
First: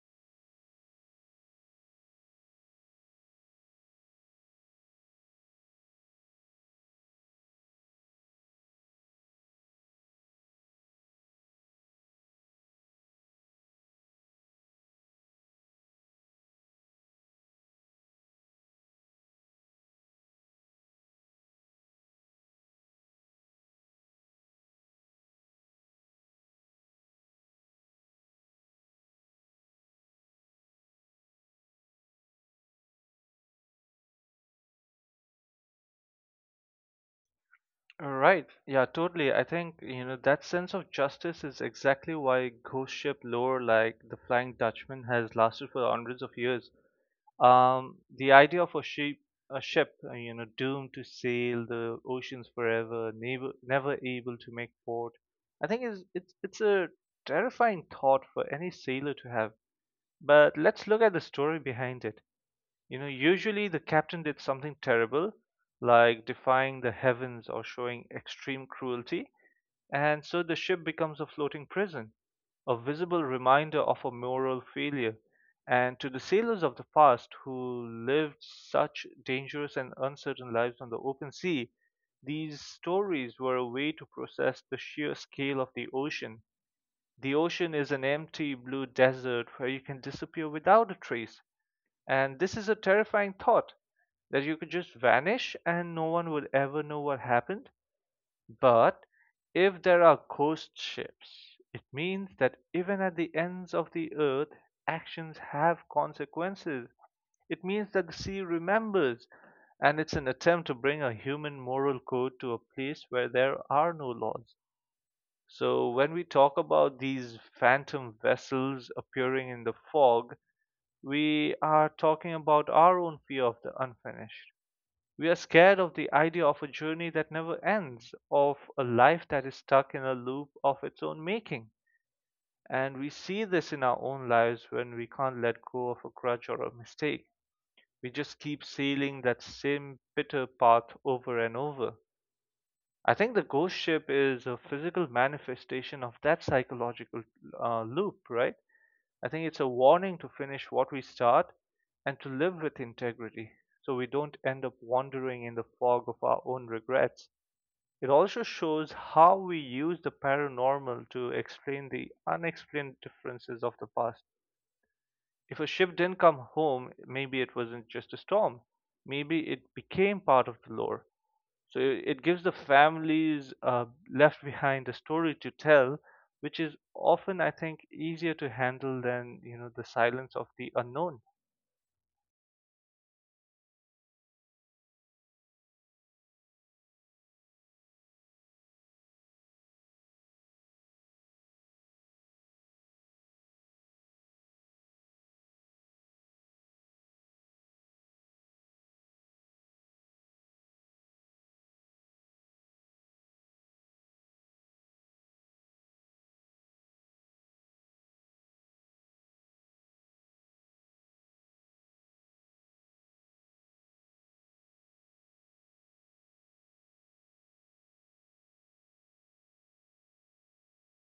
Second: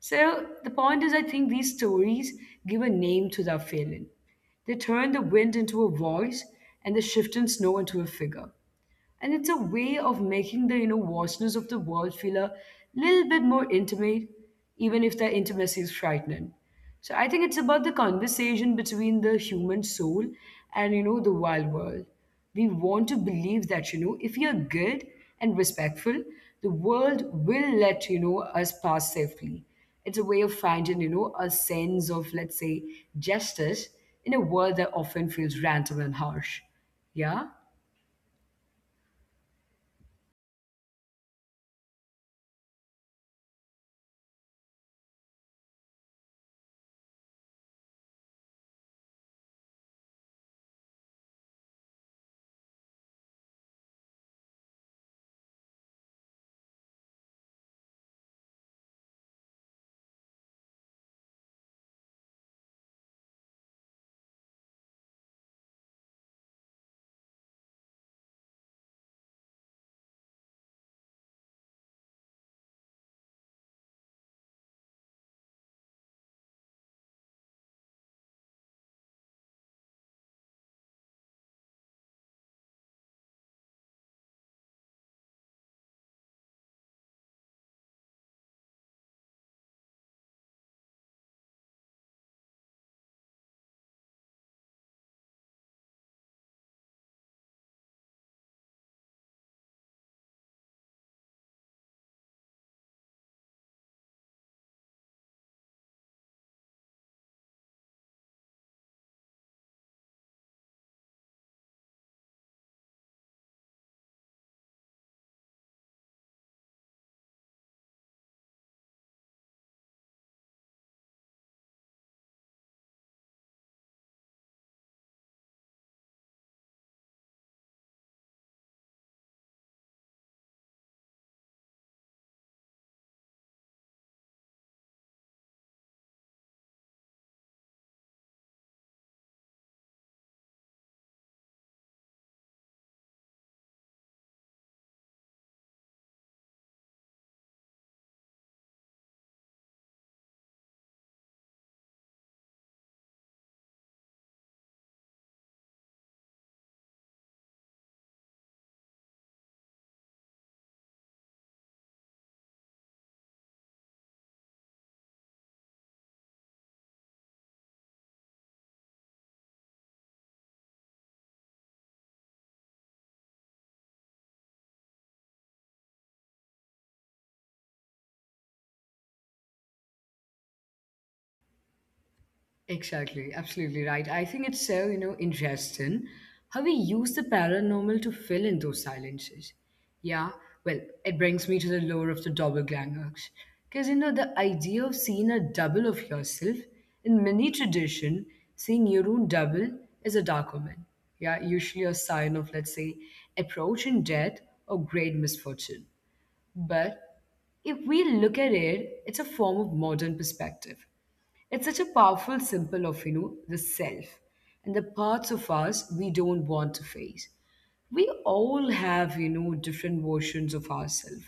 [SPEAKER 1] So the point is, I think these stories give a name to their feeling. They turn the wind into a voice and the shifting snow into a figure. And it's a way of making the, you know, vastness of the world feel a little bit more intimate, even if the intimacy is frightening. So I think it's about the conversation between the human soul and, you know, the wild world. We want to believe that, you know, if you're good and respectful, the world will let, you know, us pass safely. It's a way of finding, you know, a sense of, let's say, justice in a world that often feels random and harsh. Yeah?
[SPEAKER 2] Right. Yeah, totally. I think, you know, that sense of justice is exactly why ghost ship lore like the Flying Dutchman has lasted for hundreds of years. Um, the idea of a sheep, a ship, uh, you know, doomed to sail the oceans forever, never, never able to make port, I think is it's it's a terrifying thought for any sailor to have. But let's look at the story behind it. You know, usually the captain did something terrible, like defying the heavens or showing extreme cruelty. And so the ship becomes a floating prison, a visible reminder of a moral failure. And to the sailors of the past who lived such dangerous and uncertain lives on the open sea, these stories were a way to process the sheer scale of the ocean. The ocean is an empty blue desert where you can disappear without a trace. And this is a terrifying thought that you could just vanish and no one would ever know what happened. But if there are ghost ships, it means that even at the ends of the earth, actions have consequences. It means that the sea remembers, and it's an attempt to bring a human moral code to a place where there are no laws. So when we talk about these phantom vessels appearing in the fog, we are talking about our own fear of the unfinished. We are scared of the idea of a journey that never ends, of a life that is stuck in a loop of its own making. And we see this in our own lives when we can't let go of a grudge or a mistake. We just keep sailing that same bitter path over and over. I think the ghost ship is a physical manifestation of that psychological uh, loop, right? I think it's a warning to finish what we start and to live with integrity so we don't end up wandering in the fog of our own regrets. It also shows how we use the paranormal to explain the unexplained differences of the past. If a ship didn't come home, maybe it wasn't just a storm, maybe it became part of the lore. So it gives the families uh, left behind a story to tell, which is often, I think, easier to handle than, you know, the silence of the unknown.
[SPEAKER 1] Exactly, absolutely right. I think it's so, you know, interesting how we use the paranormal to fill in those silences. Yeah, well, it brings me to the lore of the doppelgangers. Because, you know, the idea of seeing a double of yourself, in many tradition, seeing your own double is a dark omen. Yeah, usually a sign of, let's say, approaching death or great misfortune. But if we look at it, it's a form of modern perspective. It's such a powerful symbol of, you know, the self and the parts of us we don't want to face. We all have, you know, different versions of ourselves.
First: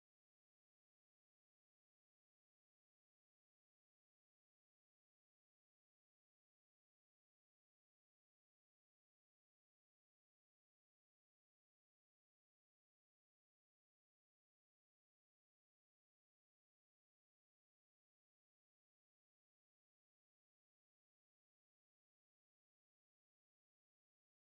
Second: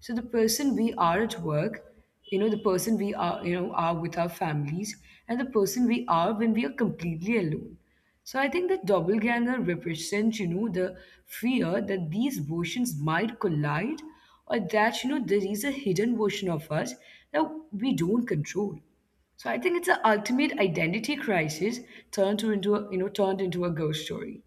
[SPEAKER 1] So the person we are at work, you know, the person we are, you know, are with our families, and the person we are when we are completely alone. So I think that doppelganger represents, you know, the fear that these versions might collide or that, you know, there is a hidden version of us that we don't control. So I think it's an ultimate identity crisis turned to into a, you know turned into a ghost story.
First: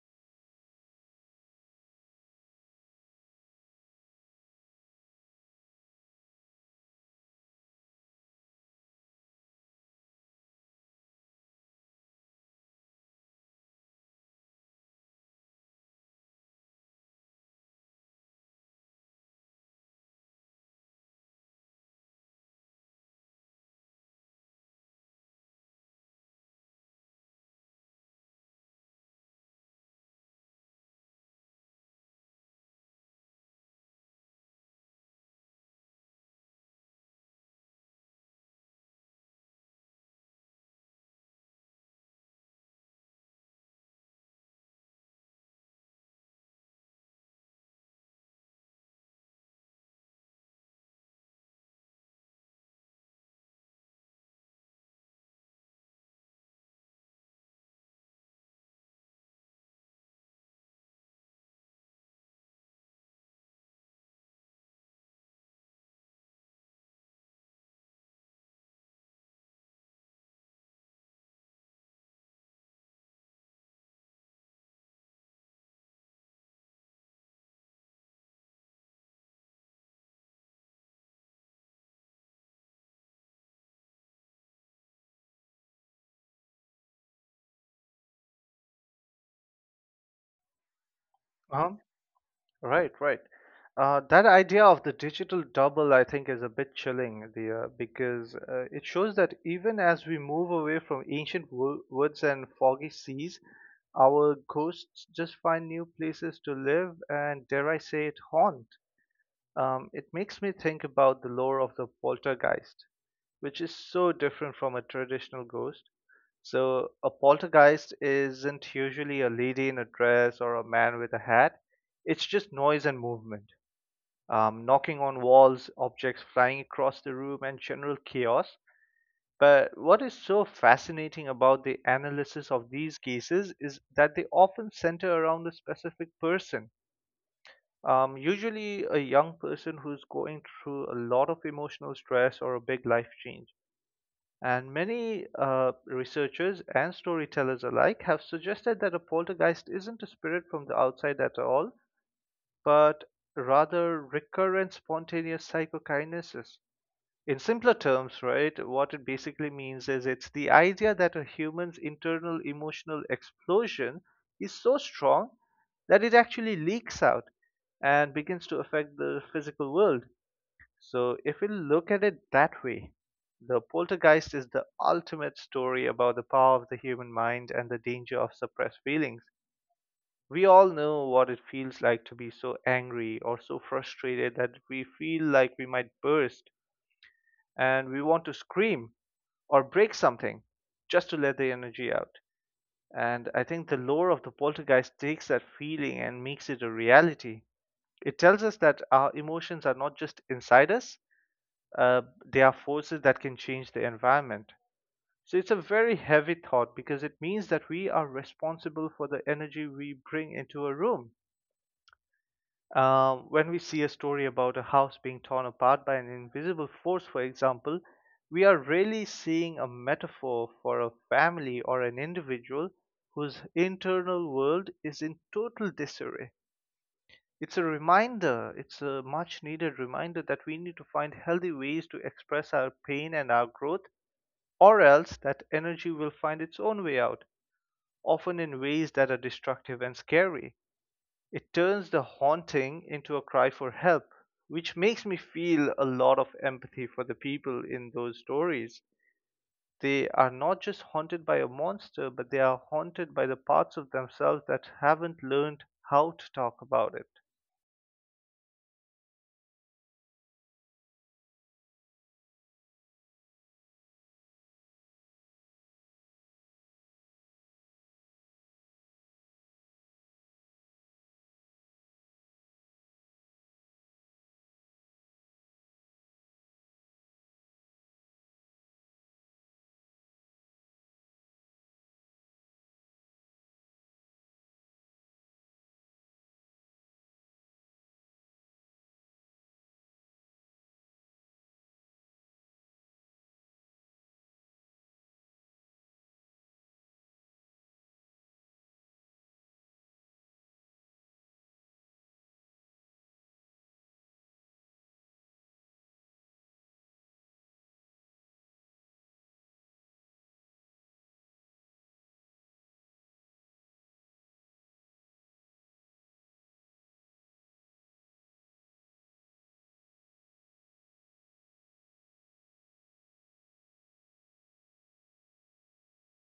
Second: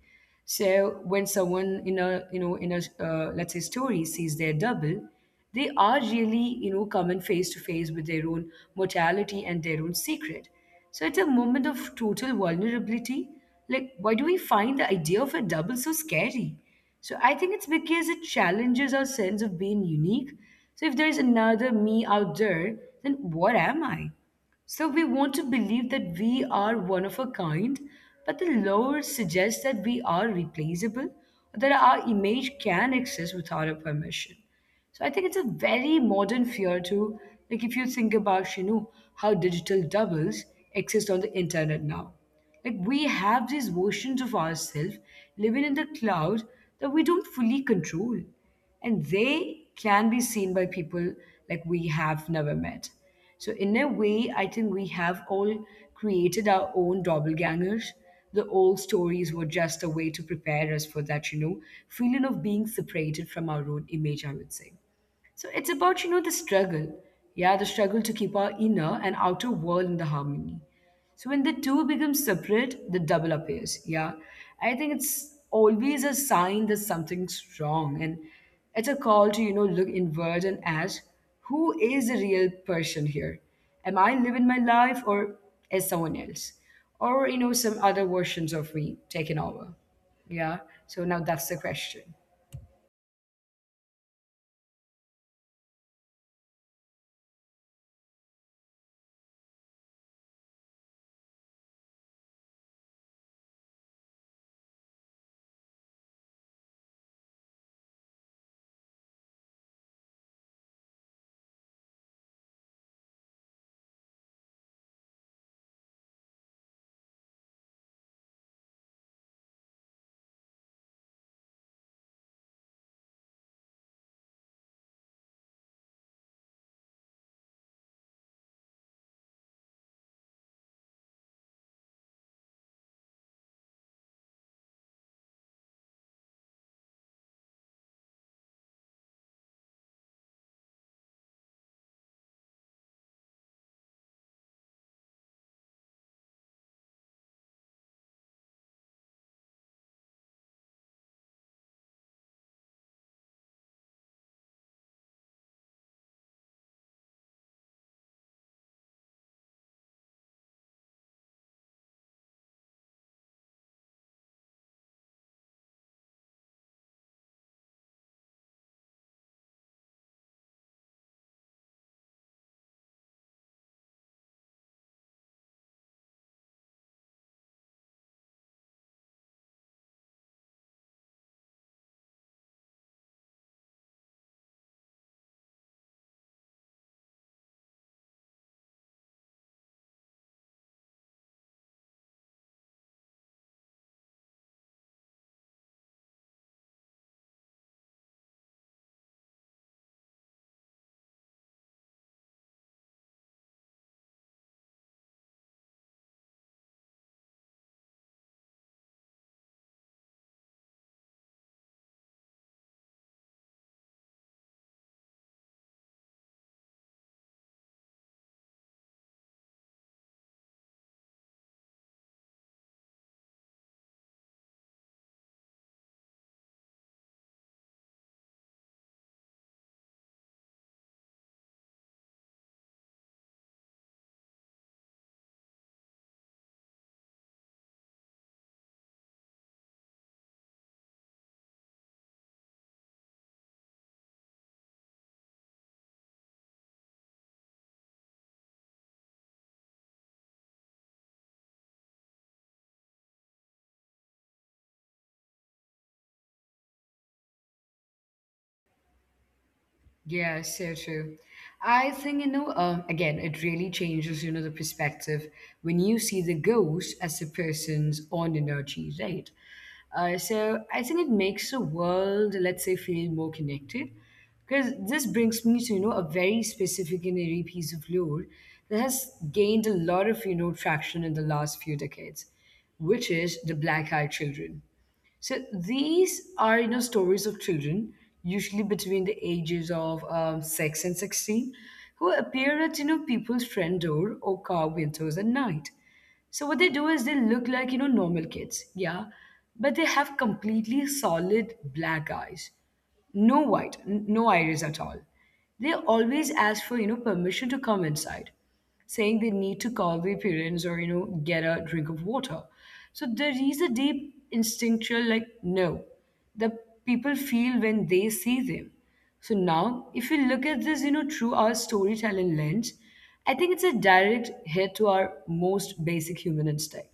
[SPEAKER 1] So when someone in a you know in a uh, let's say story sees their double, they are really, you know, coming face to face with their own mortality and their own secret. So it's a moment of total vulnerability. Like why do we find the idea of a double so scary? So I think it's because it challenges our sense of being unique. So if there is another me out there, then what am I? So we want to believe that we are one of a kind, but the law suggests that we are replaceable, that our image can exist without our permission. So I think it's a very modern fear too. Like if you think about, you know, how digital doubles exist on the internet now. Like we have these versions of ourselves living in the cloud that we don't fully control. And they can be seen by people like we have never met. So, in a way, I think we have all created our own doppelgangers. The old stories were just a way to prepare us for that, you know, feeling of being separated from our own image, I would say. So it's about, you know, the struggle. Yeah, the struggle to keep our inner and outer world in the harmony. So when the two become separate, the double appears. Yeah. I think it's always a sign that something's wrong. And it's a call to, you know, look inward and ask, who is the real person here? Am I living my life or is someone else? Or, you know, some other versions of me taking over? Yeah. So now that's the
[SPEAKER 2] Uh-huh.
[SPEAKER 1] question.
[SPEAKER 2] Right, right. Uh, that idea of the digital double, I think, is a bit chilling, the, uh, because uh, it shows that even as we move away from ancient wo- woods and foggy seas, our ghosts just find new places to live and, dare I say it, haunt. Um, it makes me think about the lore of the poltergeist, which is so different from a traditional ghost. So, a poltergeist isn't usually a lady in a dress or a man with a hat. It's just noise and movement, um, knocking on walls, objects flying across the room, and general chaos. But what is so fascinating about the analysis of these cases is that they often center around a specific person, um, usually a young person who's going through a lot of emotional stress or a big life change. And many uh, researchers and storytellers alike have suggested that a poltergeist isn't a spirit from the outside at all, but rather recurrent spontaneous psychokinesis. In simpler terms, right, what it basically means is it's the idea that a human's internal emotional explosion is so strong that it actually leaks out and begins to affect the physical world. So, if we look at it that way, the poltergeist is the ultimate story about the power of the human mind and the danger of suppressed feelings. We all know what it feels like to be so angry or so frustrated that we feel like we might burst, and we want to scream or break something just to let the energy out. And I think the lore of the poltergeist takes that feeling and makes it a reality. It tells us that our emotions are not just inside us, uh, they are forces that can change the environment. So it's a very heavy thought because it means that we are responsible for the energy we bring into a room. Um, when we see a story about a house being torn apart by an invisible force, for example, we are really seeing a metaphor for a family or an individual whose internal world is in total disarray. It's a reminder, it's a much needed reminder that we need to find healthy ways to express our pain and our growth, or else that energy will find its own way out, often in ways that are destructive and scary. It turns the haunting into a cry for help, which makes me feel a lot of empathy for the people in those stories. They are not just haunted by a monster, but they are haunted by the parts of themselves that haven't learned how to talk about it.
[SPEAKER 1] Yeah, so true. I think, you know, um, again, it really changes, you know, the perspective when you see the ghost as a person's own energy, right? Uh, so I think it makes the world, let's say, feel more connected. Because this brings me to, you know, a very specific and eerie piece of lore that has gained a lot of, you know, traction in the last few decades, which is the Black Eyed Children. So these are, you know, stories of children, usually between the ages of um, six and sixteen, who appear at, you know, people's front door or car windows at night. So what they do is they look like, you know, normal kids, yeah, but they have completely solid black eyes. No white, n- no iris at all. They always ask for, you know, permission to come inside, saying they need to call their parents or, you know, get a drink of water. So there is a deep instinctual, like, no, the people feel when they see them. So now, if you look at this, you know, through our storytelling lens, I think it's a direct hit to our most basic human instinct,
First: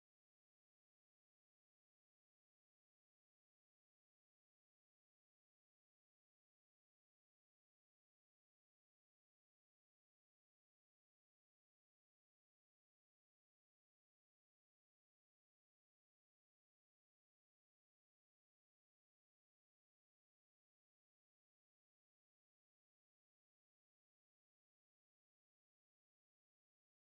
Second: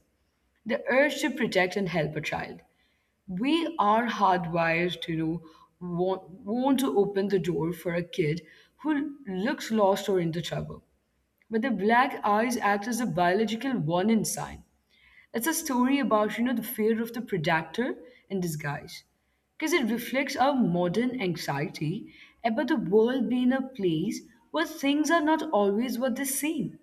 [SPEAKER 1] the urge to protect and help a child. We are hardwired to, you know, want, want to open the door for a kid who looks lost or into trouble. But the black eyes act as a biological warning sign. It's a story about, you know, the fear of the predator in disguise, because it reflects our modern anxiety about the world being a place where things are not always what they seem.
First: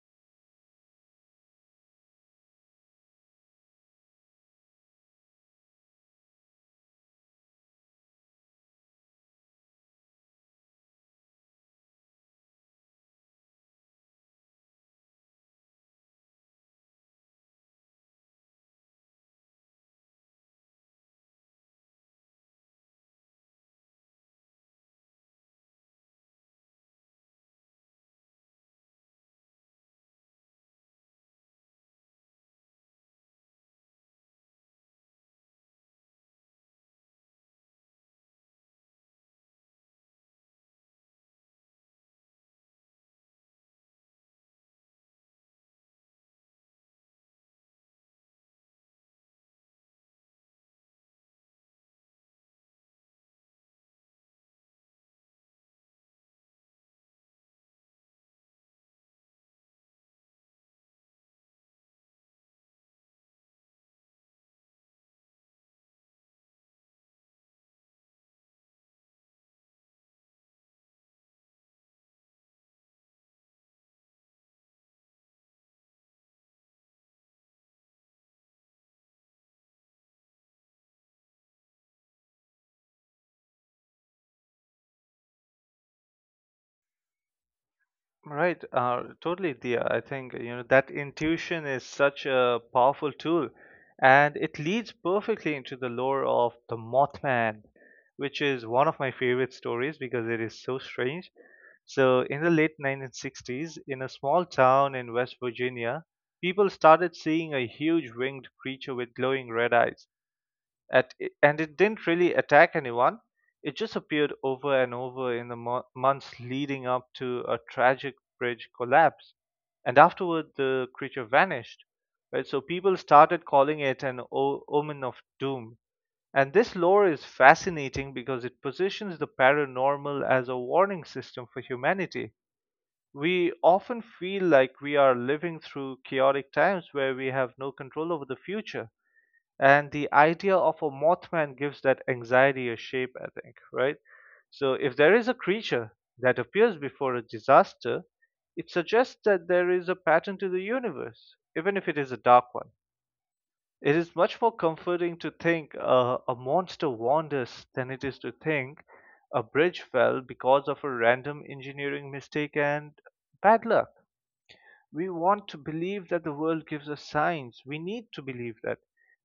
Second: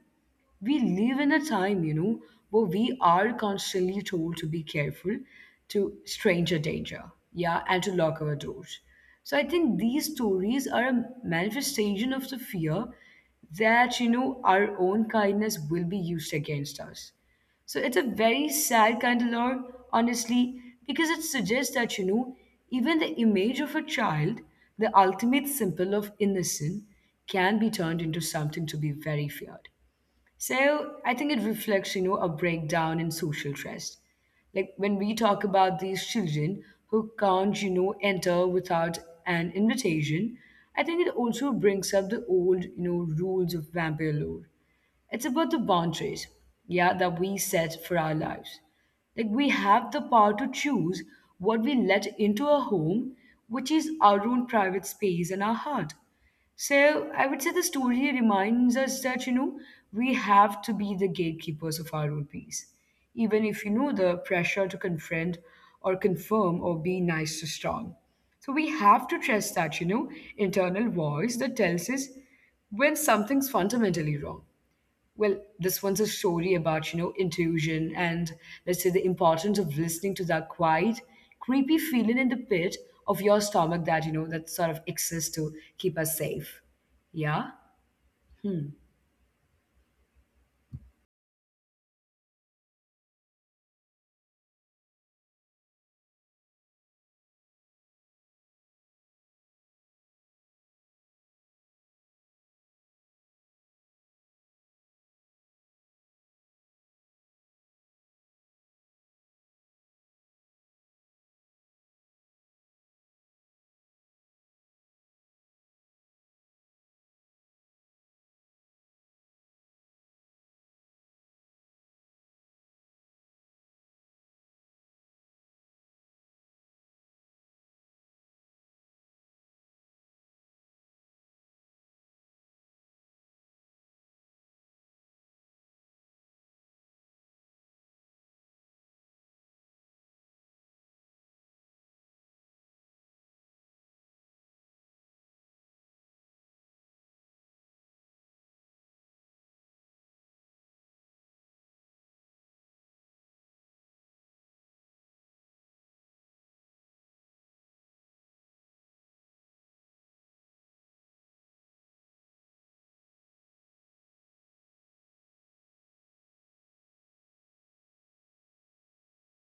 [SPEAKER 1] We live in a time, you know, where we are constantly told to be careful, to stranger danger, yeah, and to lock our doors. So I think these stories are a manifestation of the fear that, you know, our own kindness will be used against us. So it's a very sad kind of lore, honestly, because it suggests that, you know, even the image of a child, the ultimate symbol of innocence, can be turned into something to be very feared. So I think it reflects, you know, a breakdown in social trust. Like when we talk about these children who can't, you know, enter without an invitation, I think it also brings up the old, you know, rules of vampire lore. It's about the boundaries, yeah, that we set for our lives. Like we have the power to choose what we let into our home, which is our own private space and our heart. So I would say the story reminds us that, you know, we have to be the gatekeepers of our own peace, even if, you know, the pressure to confront or confirm or be nice to strong. So we have to trust that, you know, internal voice that tells us when something's fundamentally wrong. Well, this one's a story about, you know, intuition and, let's say, the importance of listening to that quiet creepy feeling in the pit of your stomach that, you know, that sort of exists to keep us safe. Yeah.
[SPEAKER 2] Right, uh, totally, Dia. I think you know that intuition is such a powerful tool, and it leads perfectly into the lore of the Mothman, which is one of my favorite stories because it is so strange. So, in the late nineteen sixties, in a small town in West Virginia, people started seeing a huge winged creature with glowing red eyes. At, and it didn't really attack anyone. It just appeared over and over in the mo- months leading up to a tragic bridge collapse. And afterward, the creature vanished. Right? So people started calling it an o- omen of doom. And this lore is fascinating because it positions the paranormal as a warning system for humanity. We often feel like we are living through chaotic times where we have no control over the future. And the idea of a Mothman gives that anxiety a shape, I think, right? So if there is a creature that appears before a disaster, it suggests that there is a pattern to the universe, even if it is a dark one. It is much more comforting to think uh, a monster warned us than it is to think a bridge fell because of a random engineering mistake and bad luck. We want to believe that the world gives us signs. We need to believe that.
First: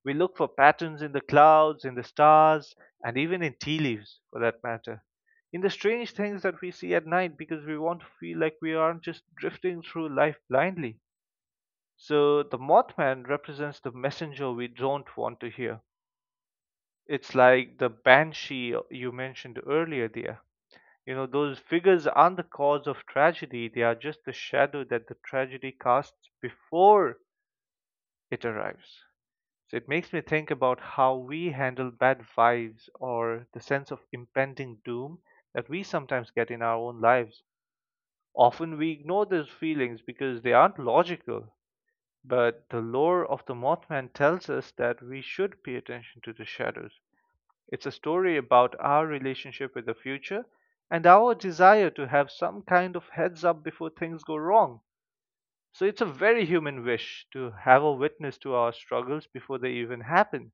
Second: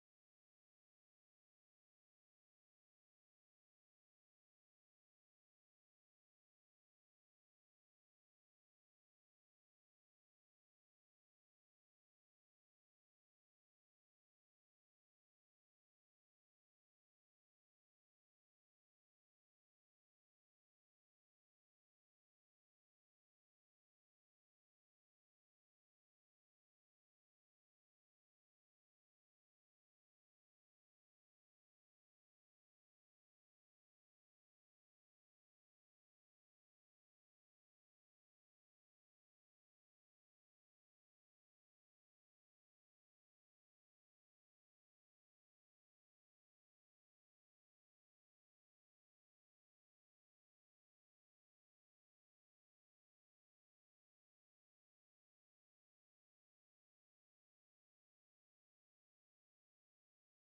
[SPEAKER 2] We look for patterns in the clouds, in the stars, and even in tea leaves, for that matter. In the strange things that we see at night, because we want to feel like we aren't just drifting through life blindly. So the Mothman represents the messenger we don't want to hear. It's like the banshee you mentioned earlier, dear. You know, those figures aren't the cause of tragedy, they are just the shadow that the tragedy casts before it arrives. So it makes me think about how we handle bad vibes or the sense of impending doom that we sometimes get in our own lives. Often we ignore those feelings because they aren't logical, but the lore of the Mothman tells us that we should pay attention to the shadows. It's a story about our relationship with the future and our desire to have some kind of heads up before things go wrong. So it's a very human wish to have a witness to our struggles before they even happen,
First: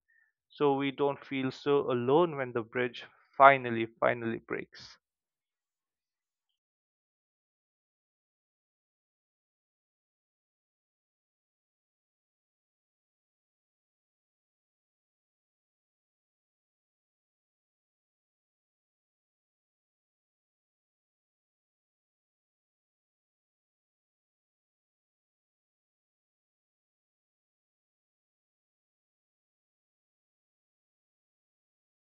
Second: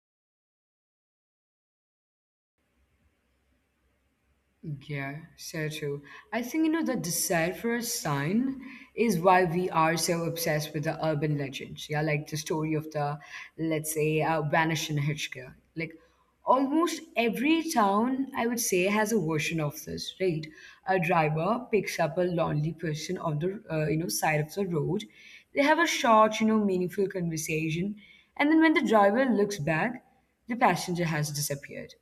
[SPEAKER 2] so we don't feel so alone when the bridge finally, finally breaks.
[SPEAKER 1] Yeah, so true. I think, you know, the desire for a sign is why we are so obsessed with the urban legends. Yeah, like the story of the, let's say, uh, Vanishing Hitchcock. Like almost every town, I would say, has a version of this, right? A driver picks up a lonely person on the, uh, you know, side of the road. They have a short, you know, meaningful conversation. And then when the driver looks back, the passenger has disappeared.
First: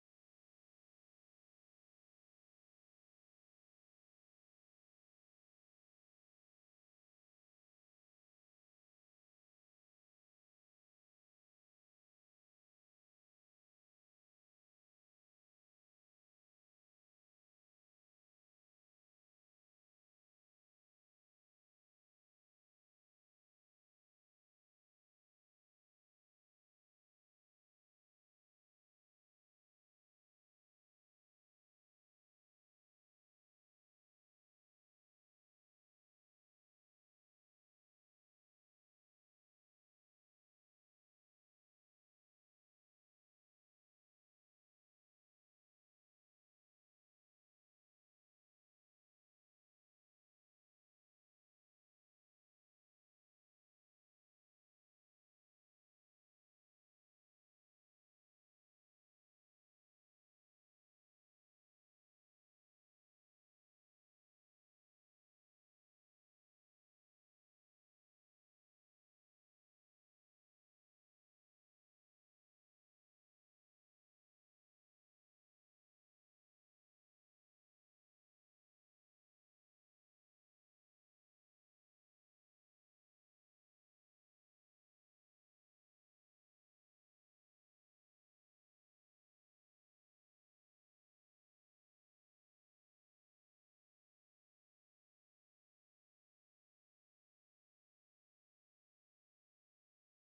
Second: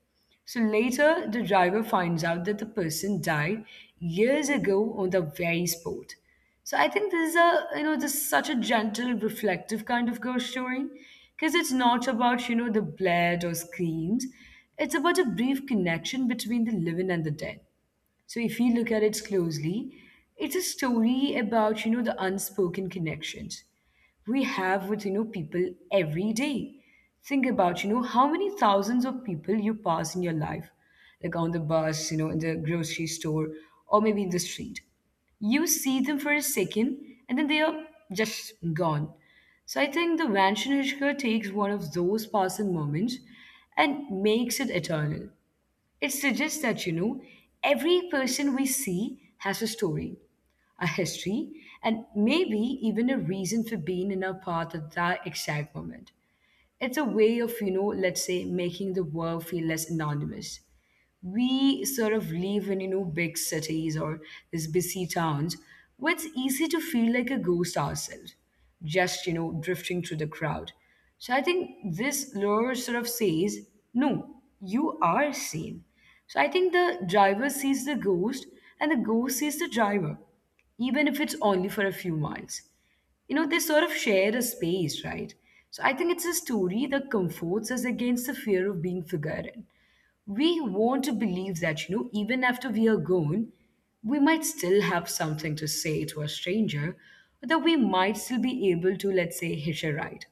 [SPEAKER 1] So later, the driver finds out that the person died years ago on the very spot. So I think this is a, you know, this is such a gentle, reflective kind of ghost story because it's not about, you know, the blood or screams. It's about a brief connection between the living and the dead. So if you look at it closely, it's a story about, you know, the unspoken connections we have with, you know, people every day. Think about, you know, how many thousands of people you pass in your life, like on the bus, you know, in the grocery store, or maybe in the street. You see them for a second and then they are just gone. So I think the Vanshanishka takes one of those passing moments and makes it eternal. It suggests that, you know, every person we see has a story, a history, and maybe even a reason for being in our path at that exact moment. It's a way of, you know, let's say, making the world feel less anonymous. We sort of live in, you know, big cities or these busy towns where it's easy to feel like a ghost ourselves, just, you know, drifting through the crowd. So I think this lure sort of says, no, you are seen. So I think the driver sees the ghost and the ghost sees the driver, even if it's only for a few miles. You know, they sort of share a space, right? So I think it's a story that comforts us against the fear of being forgotten. We want to believe that, you know, even after we are gone, we might still have something to say to a stranger, or that we might still be able to, let's say, hitch a ride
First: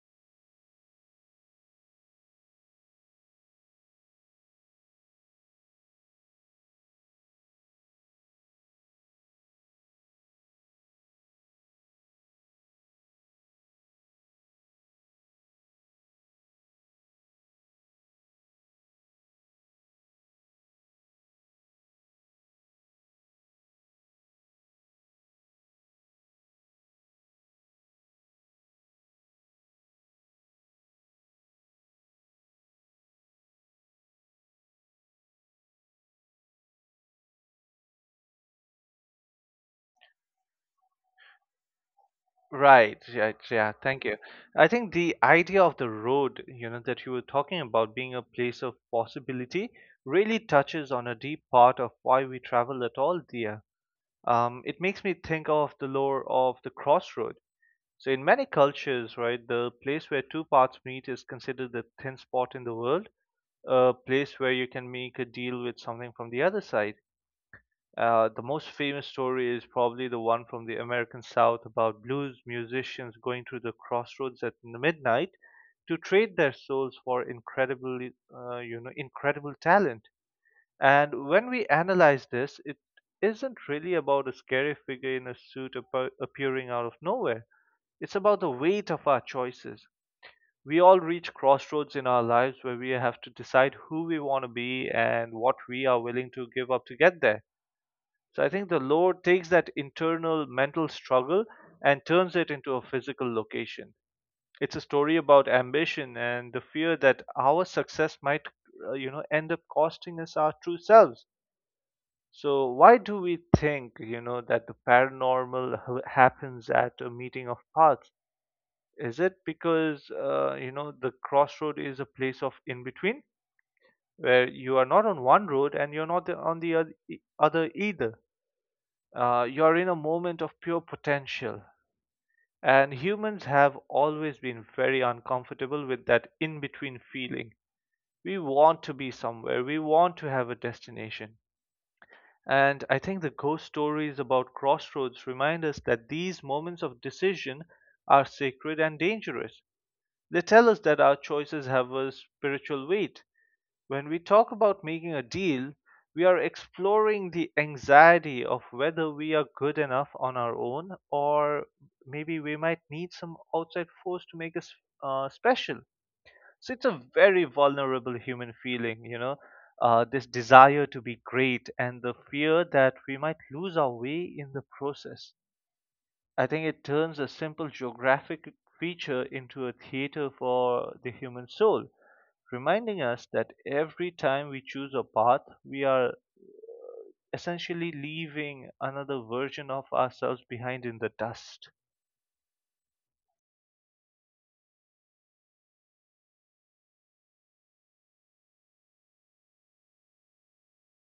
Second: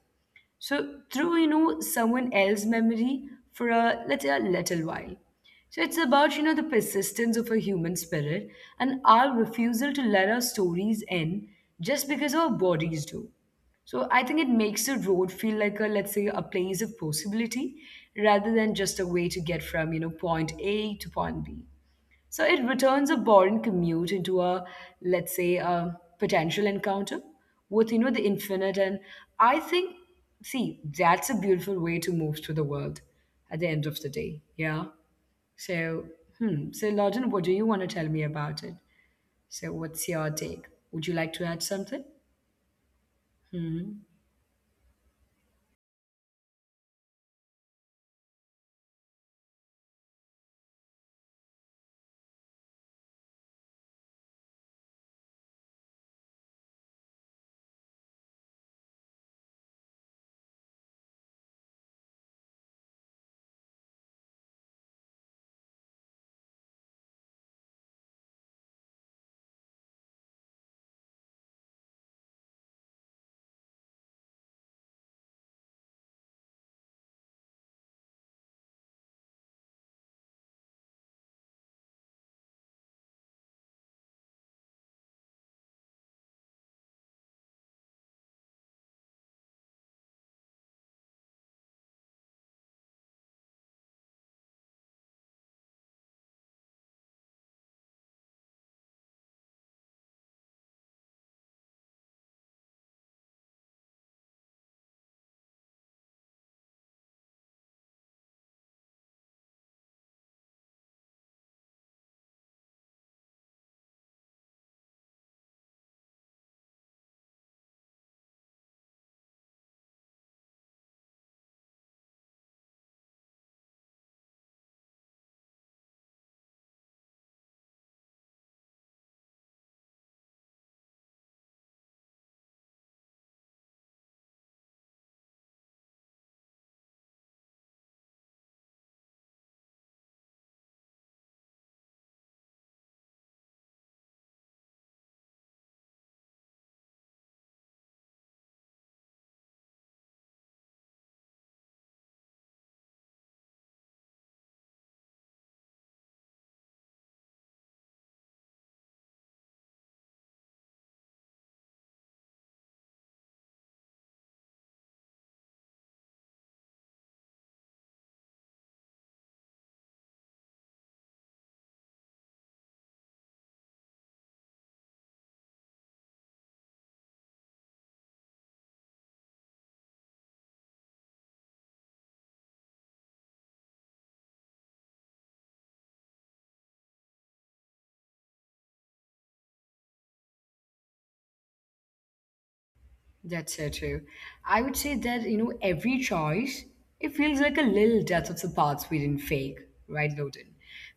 [SPEAKER 1] so through, you know, someone else's memory for, a let's say, a little while. So it's about, you know, the persistence of a human spirit and our refusal to let our stories end just because our bodies do. So I think it makes the road feel like, a let's say, a place of possibility rather than just a way to get from, you know, point A to point B. So it returns a boring commute into a, let's say, a potential encounter with, you know, the infinite. And I think, see, that's a beautiful way to move through the world at the end of the day. Yeah. So, hmm. So, Lawton, what do you want to tell me about it? So, what's your take? Would you like to add something?
[SPEAKER 2] Right, yeah, yeah, thank
[SPEAKER 1] Hmm.
[SPEAKER 2] you. I think the idea of the road, you know, that you were talking about being a place of possibility really touches on a deep part of why we travel at all, dear. Um, it makes me think of the lore of the crossroad. So in many cultures, right, the place where two paths meet is considered the thin spot in the world, a place where you can make a deal with something from the other side. Uh, the most famous story is probably the one from the American South about blues musicians going through the crossroads at midnight to trade their souls for incredibly, uh, you know, incredible talent. And when we analyze this, it isn't really about a scary figure in a suit appear- appearing out of nowhere. It's about the weight of our choices. We all reach crossroads in our lives where we have to decide who we want to be and what we are willing to give up to get there. So I think the Lord takes that internal mental struggle and turns it into a physical location. It's a story about ambition and the fear that our success might, uh, you know, end up costing us our true selves. So why do we think, you know, that the paranormal h- happens at a meeting of paths? Is it because, uh, you know, the crossroad is a place of in between, where you are not on one road and you're not on the oth- e- other either? Uh, you're in a moment of pure potential. And humans have always been very uncomfortable with that in between feeling. We want to be somewhere, we want to have a destination. And I think the ghost stories about crossroads remind us that these moments of decision are sacred and dangerous. They tell us that our choices have a spiritual weight. When we talk about making a deal, we are exploring the anxiety of whether we are good enough on our own, or maybe we might need some outside force to make us uh, special. So it's a very vulnerable human feeling, you know, uh, this desire to be great and the fear that we might lose our way in the process. I think it turns a simple geographic feature into a theater for the human soul, reminding us that every time we choose a path, we are essentially leaving another version of ourselves behind in the dust.
[SPEAKER 1] That's so true. I would say that, you know, every choice, it feels like a little death of the parts we didn't fake, right, Loden?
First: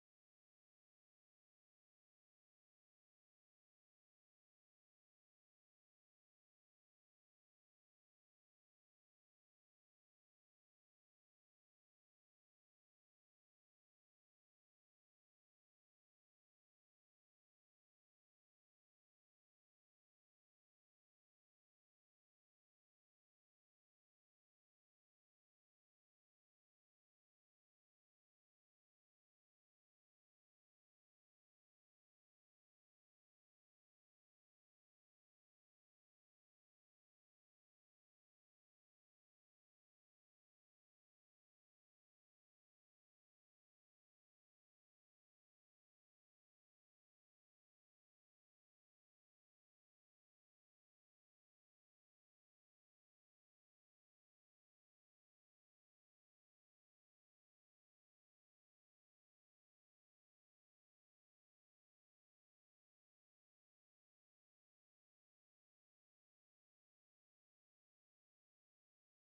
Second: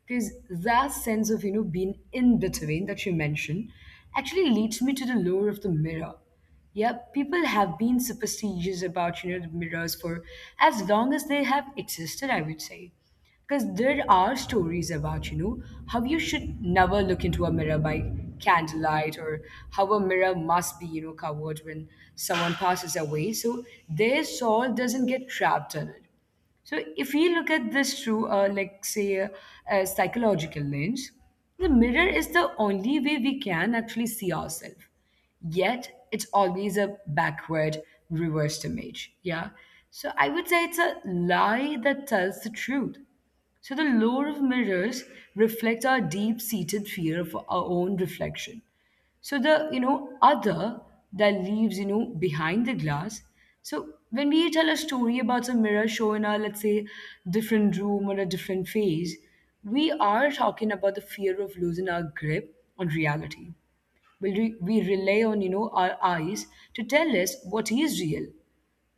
[SPEAKER 1] Because that sense of, you know, being in between that you mentioned actually leads me to the lore of the mirror. Yeah, people have been superstitious about, you know, the mirrors for as long as they have existed, I would say. Because there are stories about, you know, how you should never look into a mirror by candlelight, or how a mirror must be, you know, covered when someone passes away. So their soul doesn't get trapped in it. So if we look at this through, uh, like say, a, a psychological lens, the mirror is the only way we can actually see ourselves, yet it's always a backward reversed image, yeah. So I would say it's a lie that tells the truth. So the lure of mirrors reflects our deep-seated fear of our own reflection, so the, you know other that leaves, you know behind the glass. So when we tell a story about a mirror show in a, let's say, different room or a different phase, we are talking about the fear of losing our grip on reality. Will re- we rely on, you know, our eyes to tell us what is real.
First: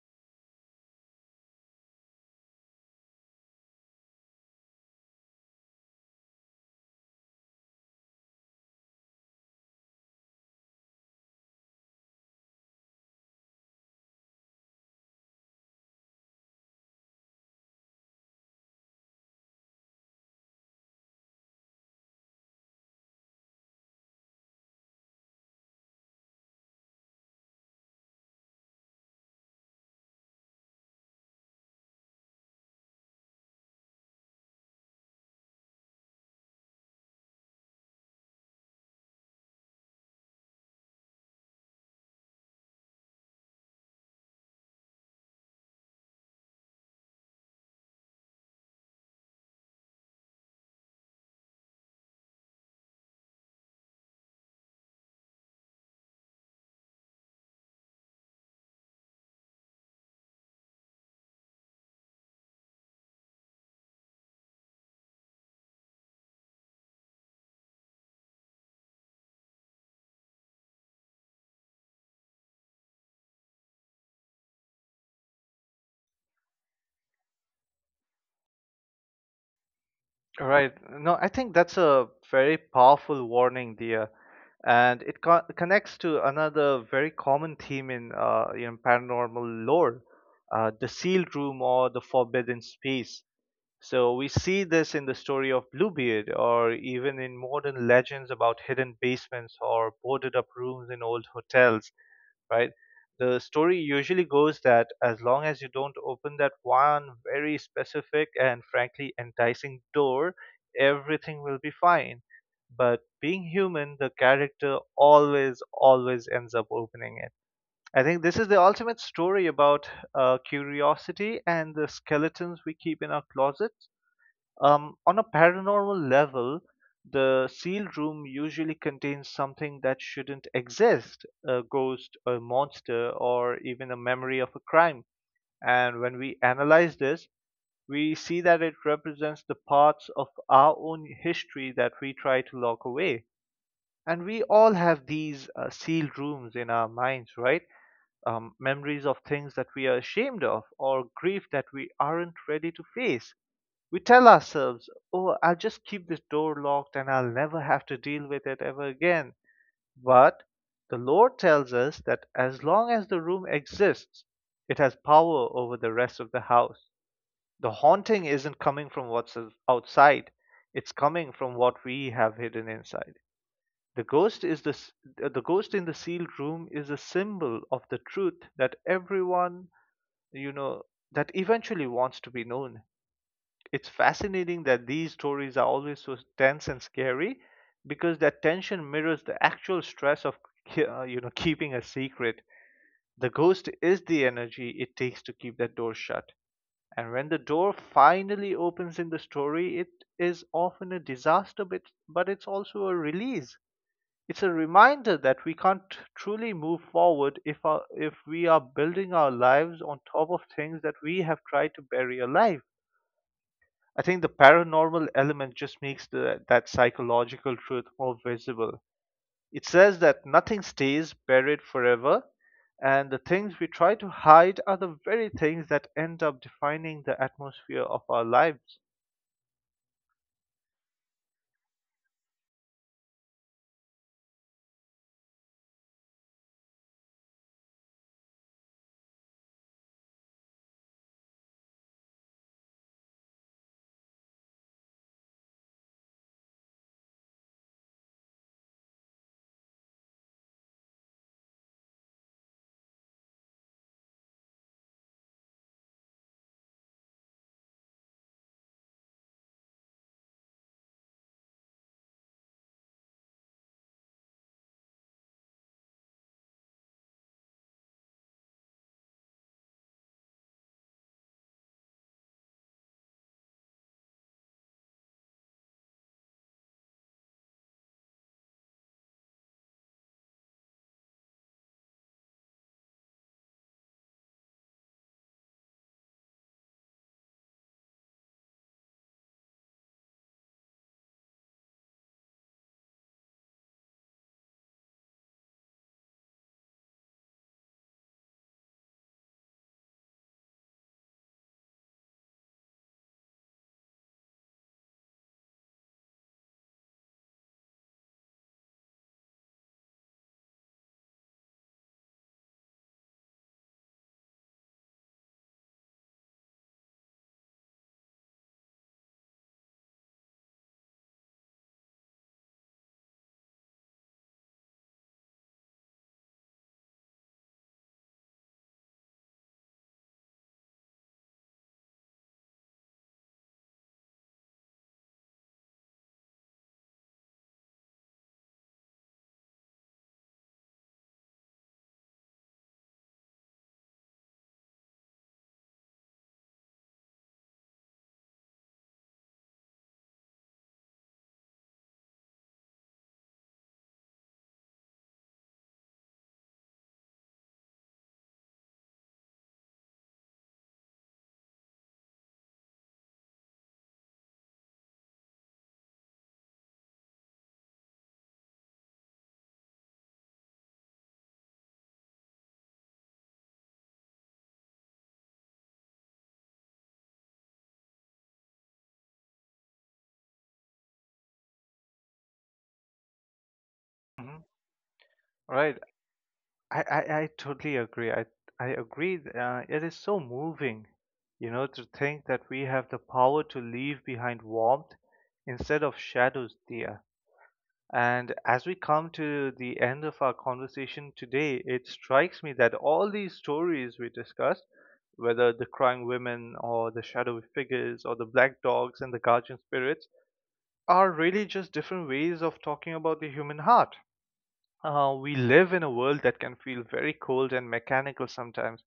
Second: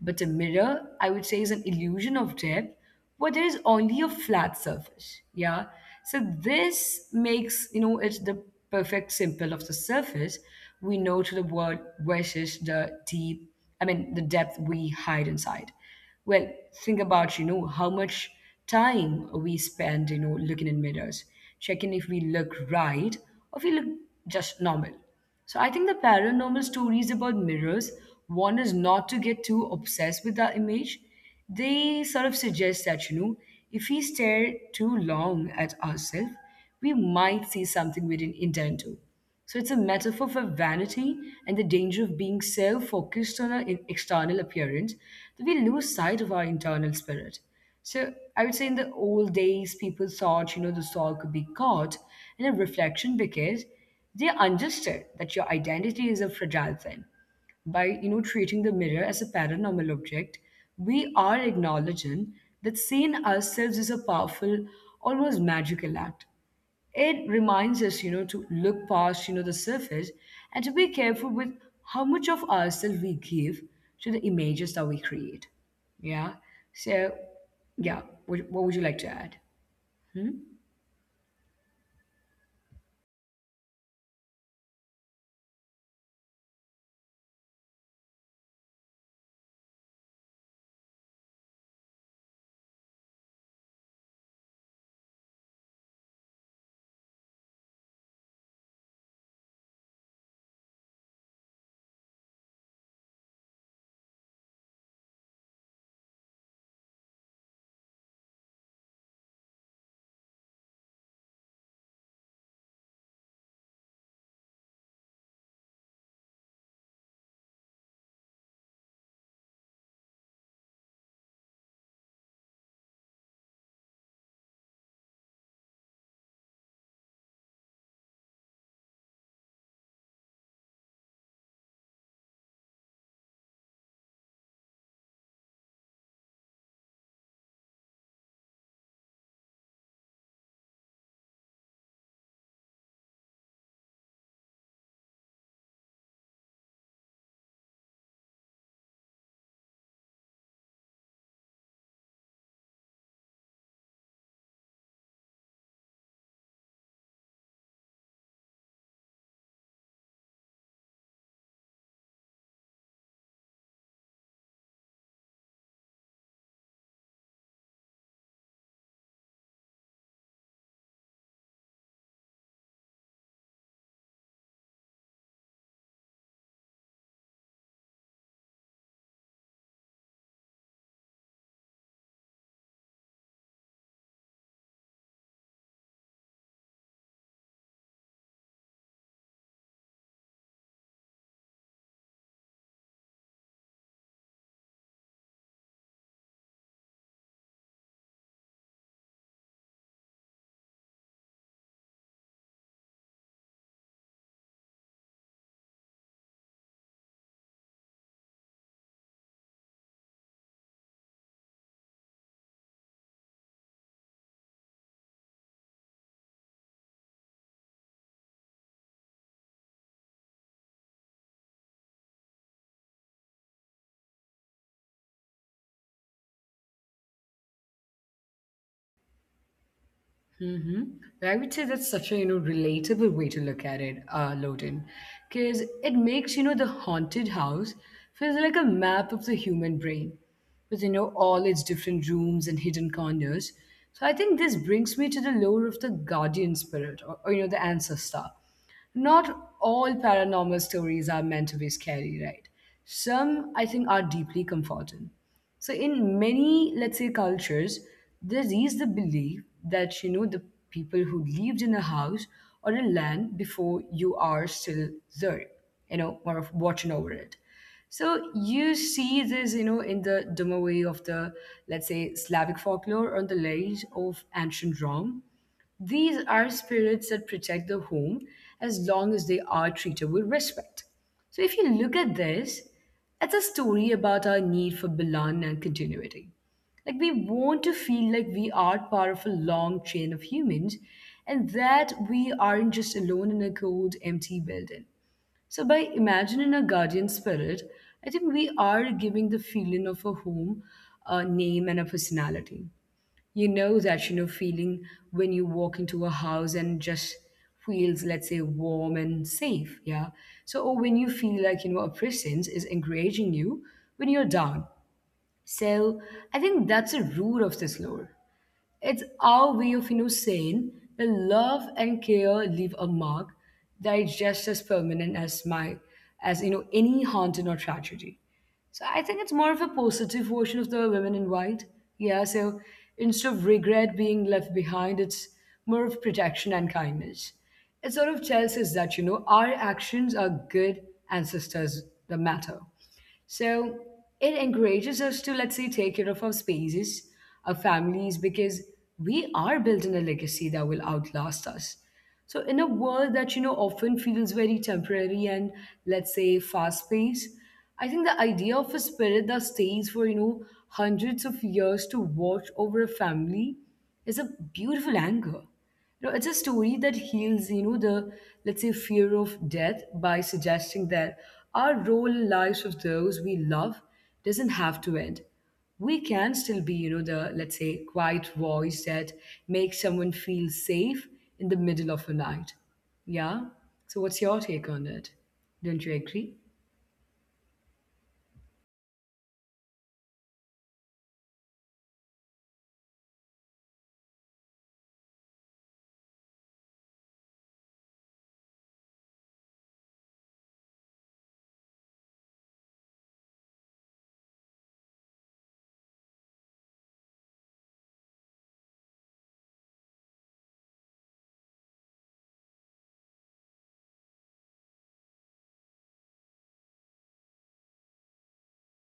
[SPEAKER 1] But a mirror, I would say, is an illusion of depth where there is only a flat surface. Yeah. So this makes, you know, it the perfect simple of the surface we know to the world versus the deep, I mean, the depth we hide inside. Well, think about, you know, how much time we spend, you know, looking in mirrors, checking if we look right or if we look just normal. So I think the paranormal stories about mirrors want us not to get too obsessed with that image. They sort of suggest that, you know, if we stare too long at ourselves, we might see something we didn't intend to. So it's a metaphor for vanity and the danger of being self-focused on our in- external appearance that we lose sight of our internal spirit. So I would say in the old days, people thought, you know, the soul could be caught in a reflection because they understood that your identity is a fragile thing. By you know treating the mirror as a paranormal object, we are acknowledging that seeing ourselves is a powerful, almost magical act. It reminds us, you know, to look past, you know, the surface and to be careful with how much of ourselves we give to the images that we create. Yeah. So, yeah. What, what would you like to add? Hmm?
[SPEAKER 2] Right. No, I think that's a very powerful warning, dear, and it co- connects to another very common theme in uh, you know, paranormal lore, uh, the sealed room or the forbidden space. So we see this in the story of Bluebeard, or even in modern legends about hidden basements or boarded up rooms in old hotels, right? The story usually goes that as long as you don't open that one very specific and frankly enticing door, everything will be fine. But being human, the character always, always ends up opening it. I think this is the ultimate story about uh, curiosity and the skeletons we keep in our closets. Um, on a paranormal level, the sealed room usually contains something that shouldn't exist, a ghost, a monster, or even a memory of a crime. And when we analyze this, we see that it represents the parts of our own history that we try to lock away. And we all have these uh, sealed rooms in our minds, right? Um, memories of things that we are ashamed of, or grief that we aren't ready to face. We tell ourselves, oh, I'll just keep this door locked and I'll never have to deal with it ever again. But the Lord tells us that as long as the room exists, it has power over the rest of the house. The haunting isn't coming from what's outside, it's coming from what we have hidden inside. The ghost is the, uh, the ghost in the sealed room is a symbol of the truth that everyone, you know, that eventually wants to be known. It's fascinating that these stories are always so tense and scary because that tension mirrors the actual stress of ke- uh, you know, keeping a secret. The ghost is the energy it takes to keep that door shut, and when the door finally opens in the story, it is often a disaster, but, but it's also a release. It's a reminder that we can't truly move forward if our, if we are building our lives on top of things that we have tried to bury alive. I think the paranormal element just makes the, that psychological truth more visible. It says that nothing stays buried forever, and the things we try to hide are the very things that end up defining the atmosphere of our lives.
[SPEAKER 1] Mm-hmm. I would say that's such a you know relatable way to look at it, uh, Loden, because it makes you know the haunted house feels like a map of the human brain, with you know all its different rooms and hidden corners. So I think this brings me to the lore of the guardian spirit, or, or you know the ancestor. Not all paranormal stories are meant to be scary, right? Some, I think, are deeply comforting. So, in many, let's say, cultures, there is the belief that, you know, the people who lived in a house or a land before you are still there, you know, more of watching over it. So you see this, you know, in the Domoway of the, let's say, Slavic folklore on the legends of ancient Rome. These are spirits that protect the home as long as they are treated with respect. So, if you look at this, it's a story about our need for belonging and continuity. Like, we want to feel like we are part of a long chain of humans and that we aren't just alone in a cold, empty building. So, by imagining a guardian spirit, I think we are giving the feeling of a home, a name, and a personality. You know that you know feeling when you walk into a house and just feels, let's say, warm and safe. Yeah. So, or when you feel like, you know a presence is encouraging you when you're down. So I think that's a root of this lore. It's our way of, you know, saying that love and care leave a mark that is just as permanent as my, as, you know, any haunting or tragedy. So I think it's more of a positive version of the women in white. Yeah. So instead of regret being left behind, it's more of protection and kindness. It sort of tells us that, you know our actions are good, ancestors the matter. So it encourages us to, let's say, take care of our spaces, our families, because we are building a legacy that will outlast us. So in a world that, you know, often feels very temporary and, let's say, fast paced, I think the idea of a spirit that stays for, you know, hundreds of years to watch over a family is a beautiful anchor. You know, it's a story that heals, you know, the, let's say, fear of death by suggesting that our role in lives of those we love doesn't have to end. We can still be, you know, the, let's say, quiet voice that makes someone feel safe in the middle of a night. Yeah. So what's your
[SPEAKER 2] Mhm.
[SPEAKER 1] take on it?
[SPEAKER 2] Right.
[SPEAKER 1] Don't you agree?
[SPEAKER 2] I, I, I totally agree. I, I agree. Th- Uh, it is so moving, you know, to think that we have the power to leave behind warmth instead of shadows there. And as we come to the end of our conversation today, it strikes me that all these stories we discussed, whether the crying women or the shadowy figures or the black dogs and the guardian spirits, are really just different ways of talking about the human heart. Uh, we live in a world that can feel very cold and mechanical sometimes,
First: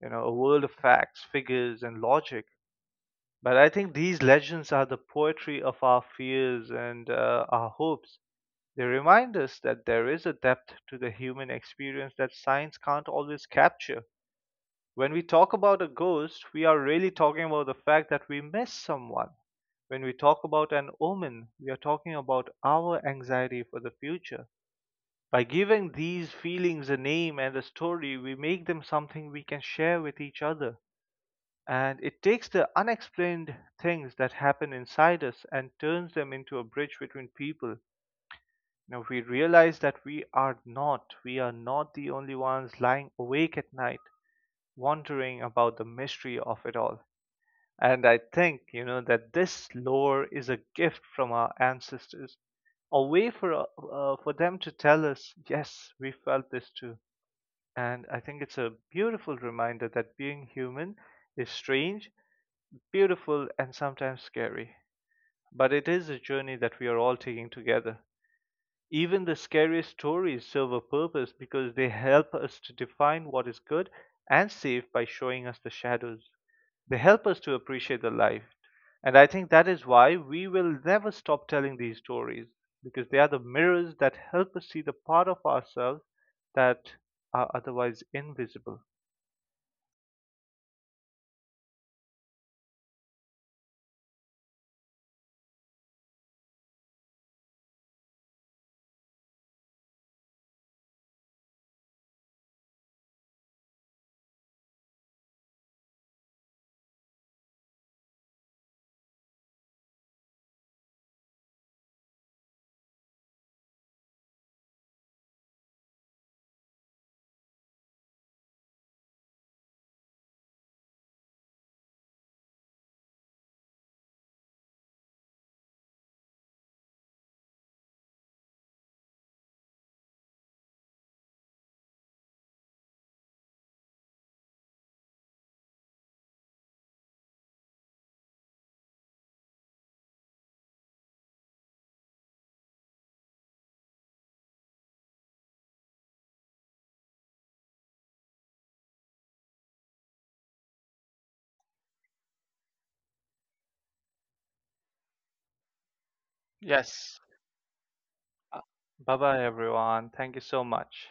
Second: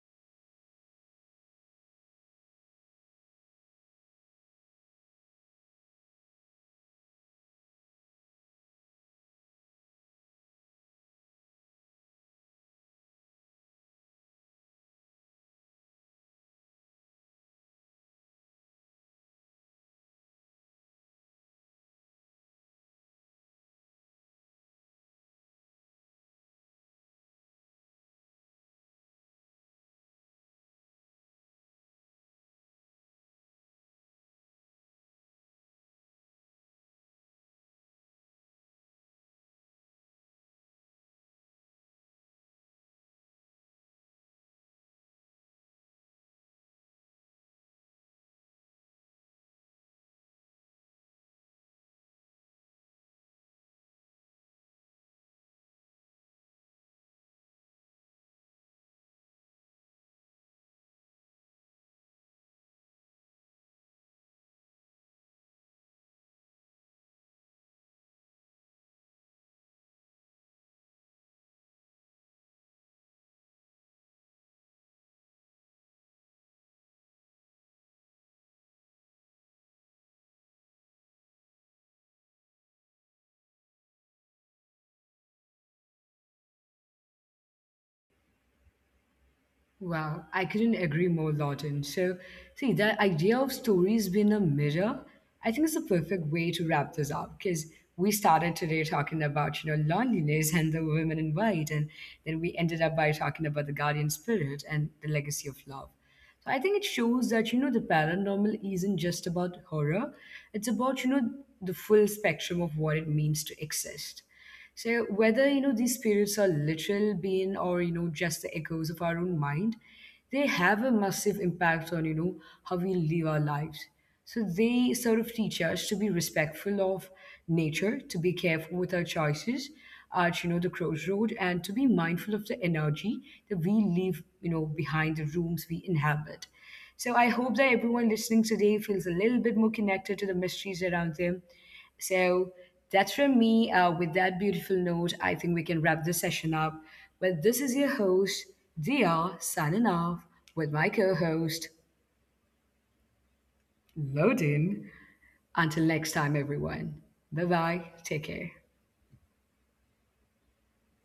[SPEAKER 2] you know, a world of facts, figures, and logic. But I think these legends are the poetry of our fears and uh, our hopes. They remind us that there is a depth to the human experience that science can't always capture. When we talk about a ghost, we are really talking about the fact that we miss someone. When we talk about an omen, we are talking about our anxiety for the future. By giving these feelings a name and a story, we make them something we can share with each other. And it takes the unexplained things that happen inside us and turns them into a bridge between people. Now we realize that we are not, we are not the only ones lying awake at night, wondering about the mystery of it all. And I think, you know, that this lore is a gift from our ancestors, a way for uh, uh, for them to tell us, yes, we felt this too. And I think it's a beautiful reminder that being human is strange, beautiful, and sometimes scary. But it is a journey that we are all taking together. Even the scariest stories serve a purpose because they help us to define what is good and safe by showing us the shadows. They help us to appreciate the life. And I think that is why we will never stop telling these stories, because they are the mirrors that help us see the part of ourselves that are otherwise invisible.
[SPEAKER 1] Wow, I couldn't agree more, Lawton. So, see, the idea of stories being a mirror, I think is the perfect way to wrap this up because we started today talking about, you know, loneliness and the women in white, and then we ended up by talking about the guardian spirit and the legacy of love. So I think it shows that, you know, the paranormal isn't just about horror, it's about, you know, the full spectrum of what it means to exist. So whether, you know, these spirits are literal being or, you know, just the echoes of our own mind, they have a massive impact on, you know, how we live our lives. So they sort of teach us to be respectful of nature, to be careful with our choices at, you know the crossroad, and to be mindful of the energy that we leave, you know behind the rooms we inhabit. So I hope that everyone listening today feels a little bit more connected to the mysteries around them. So that's from me. Uh, with that beautiful note, I think we can wrap this session up. Well, this is your host, Dia, signing off with my co host, Loden. Until next time, everyone.
[SPEAKER 2] Yes.
[SPEAKER 1] Bye bye. Take care.
[SPEAKER 2] Bye bye, everyone. Thank you so much.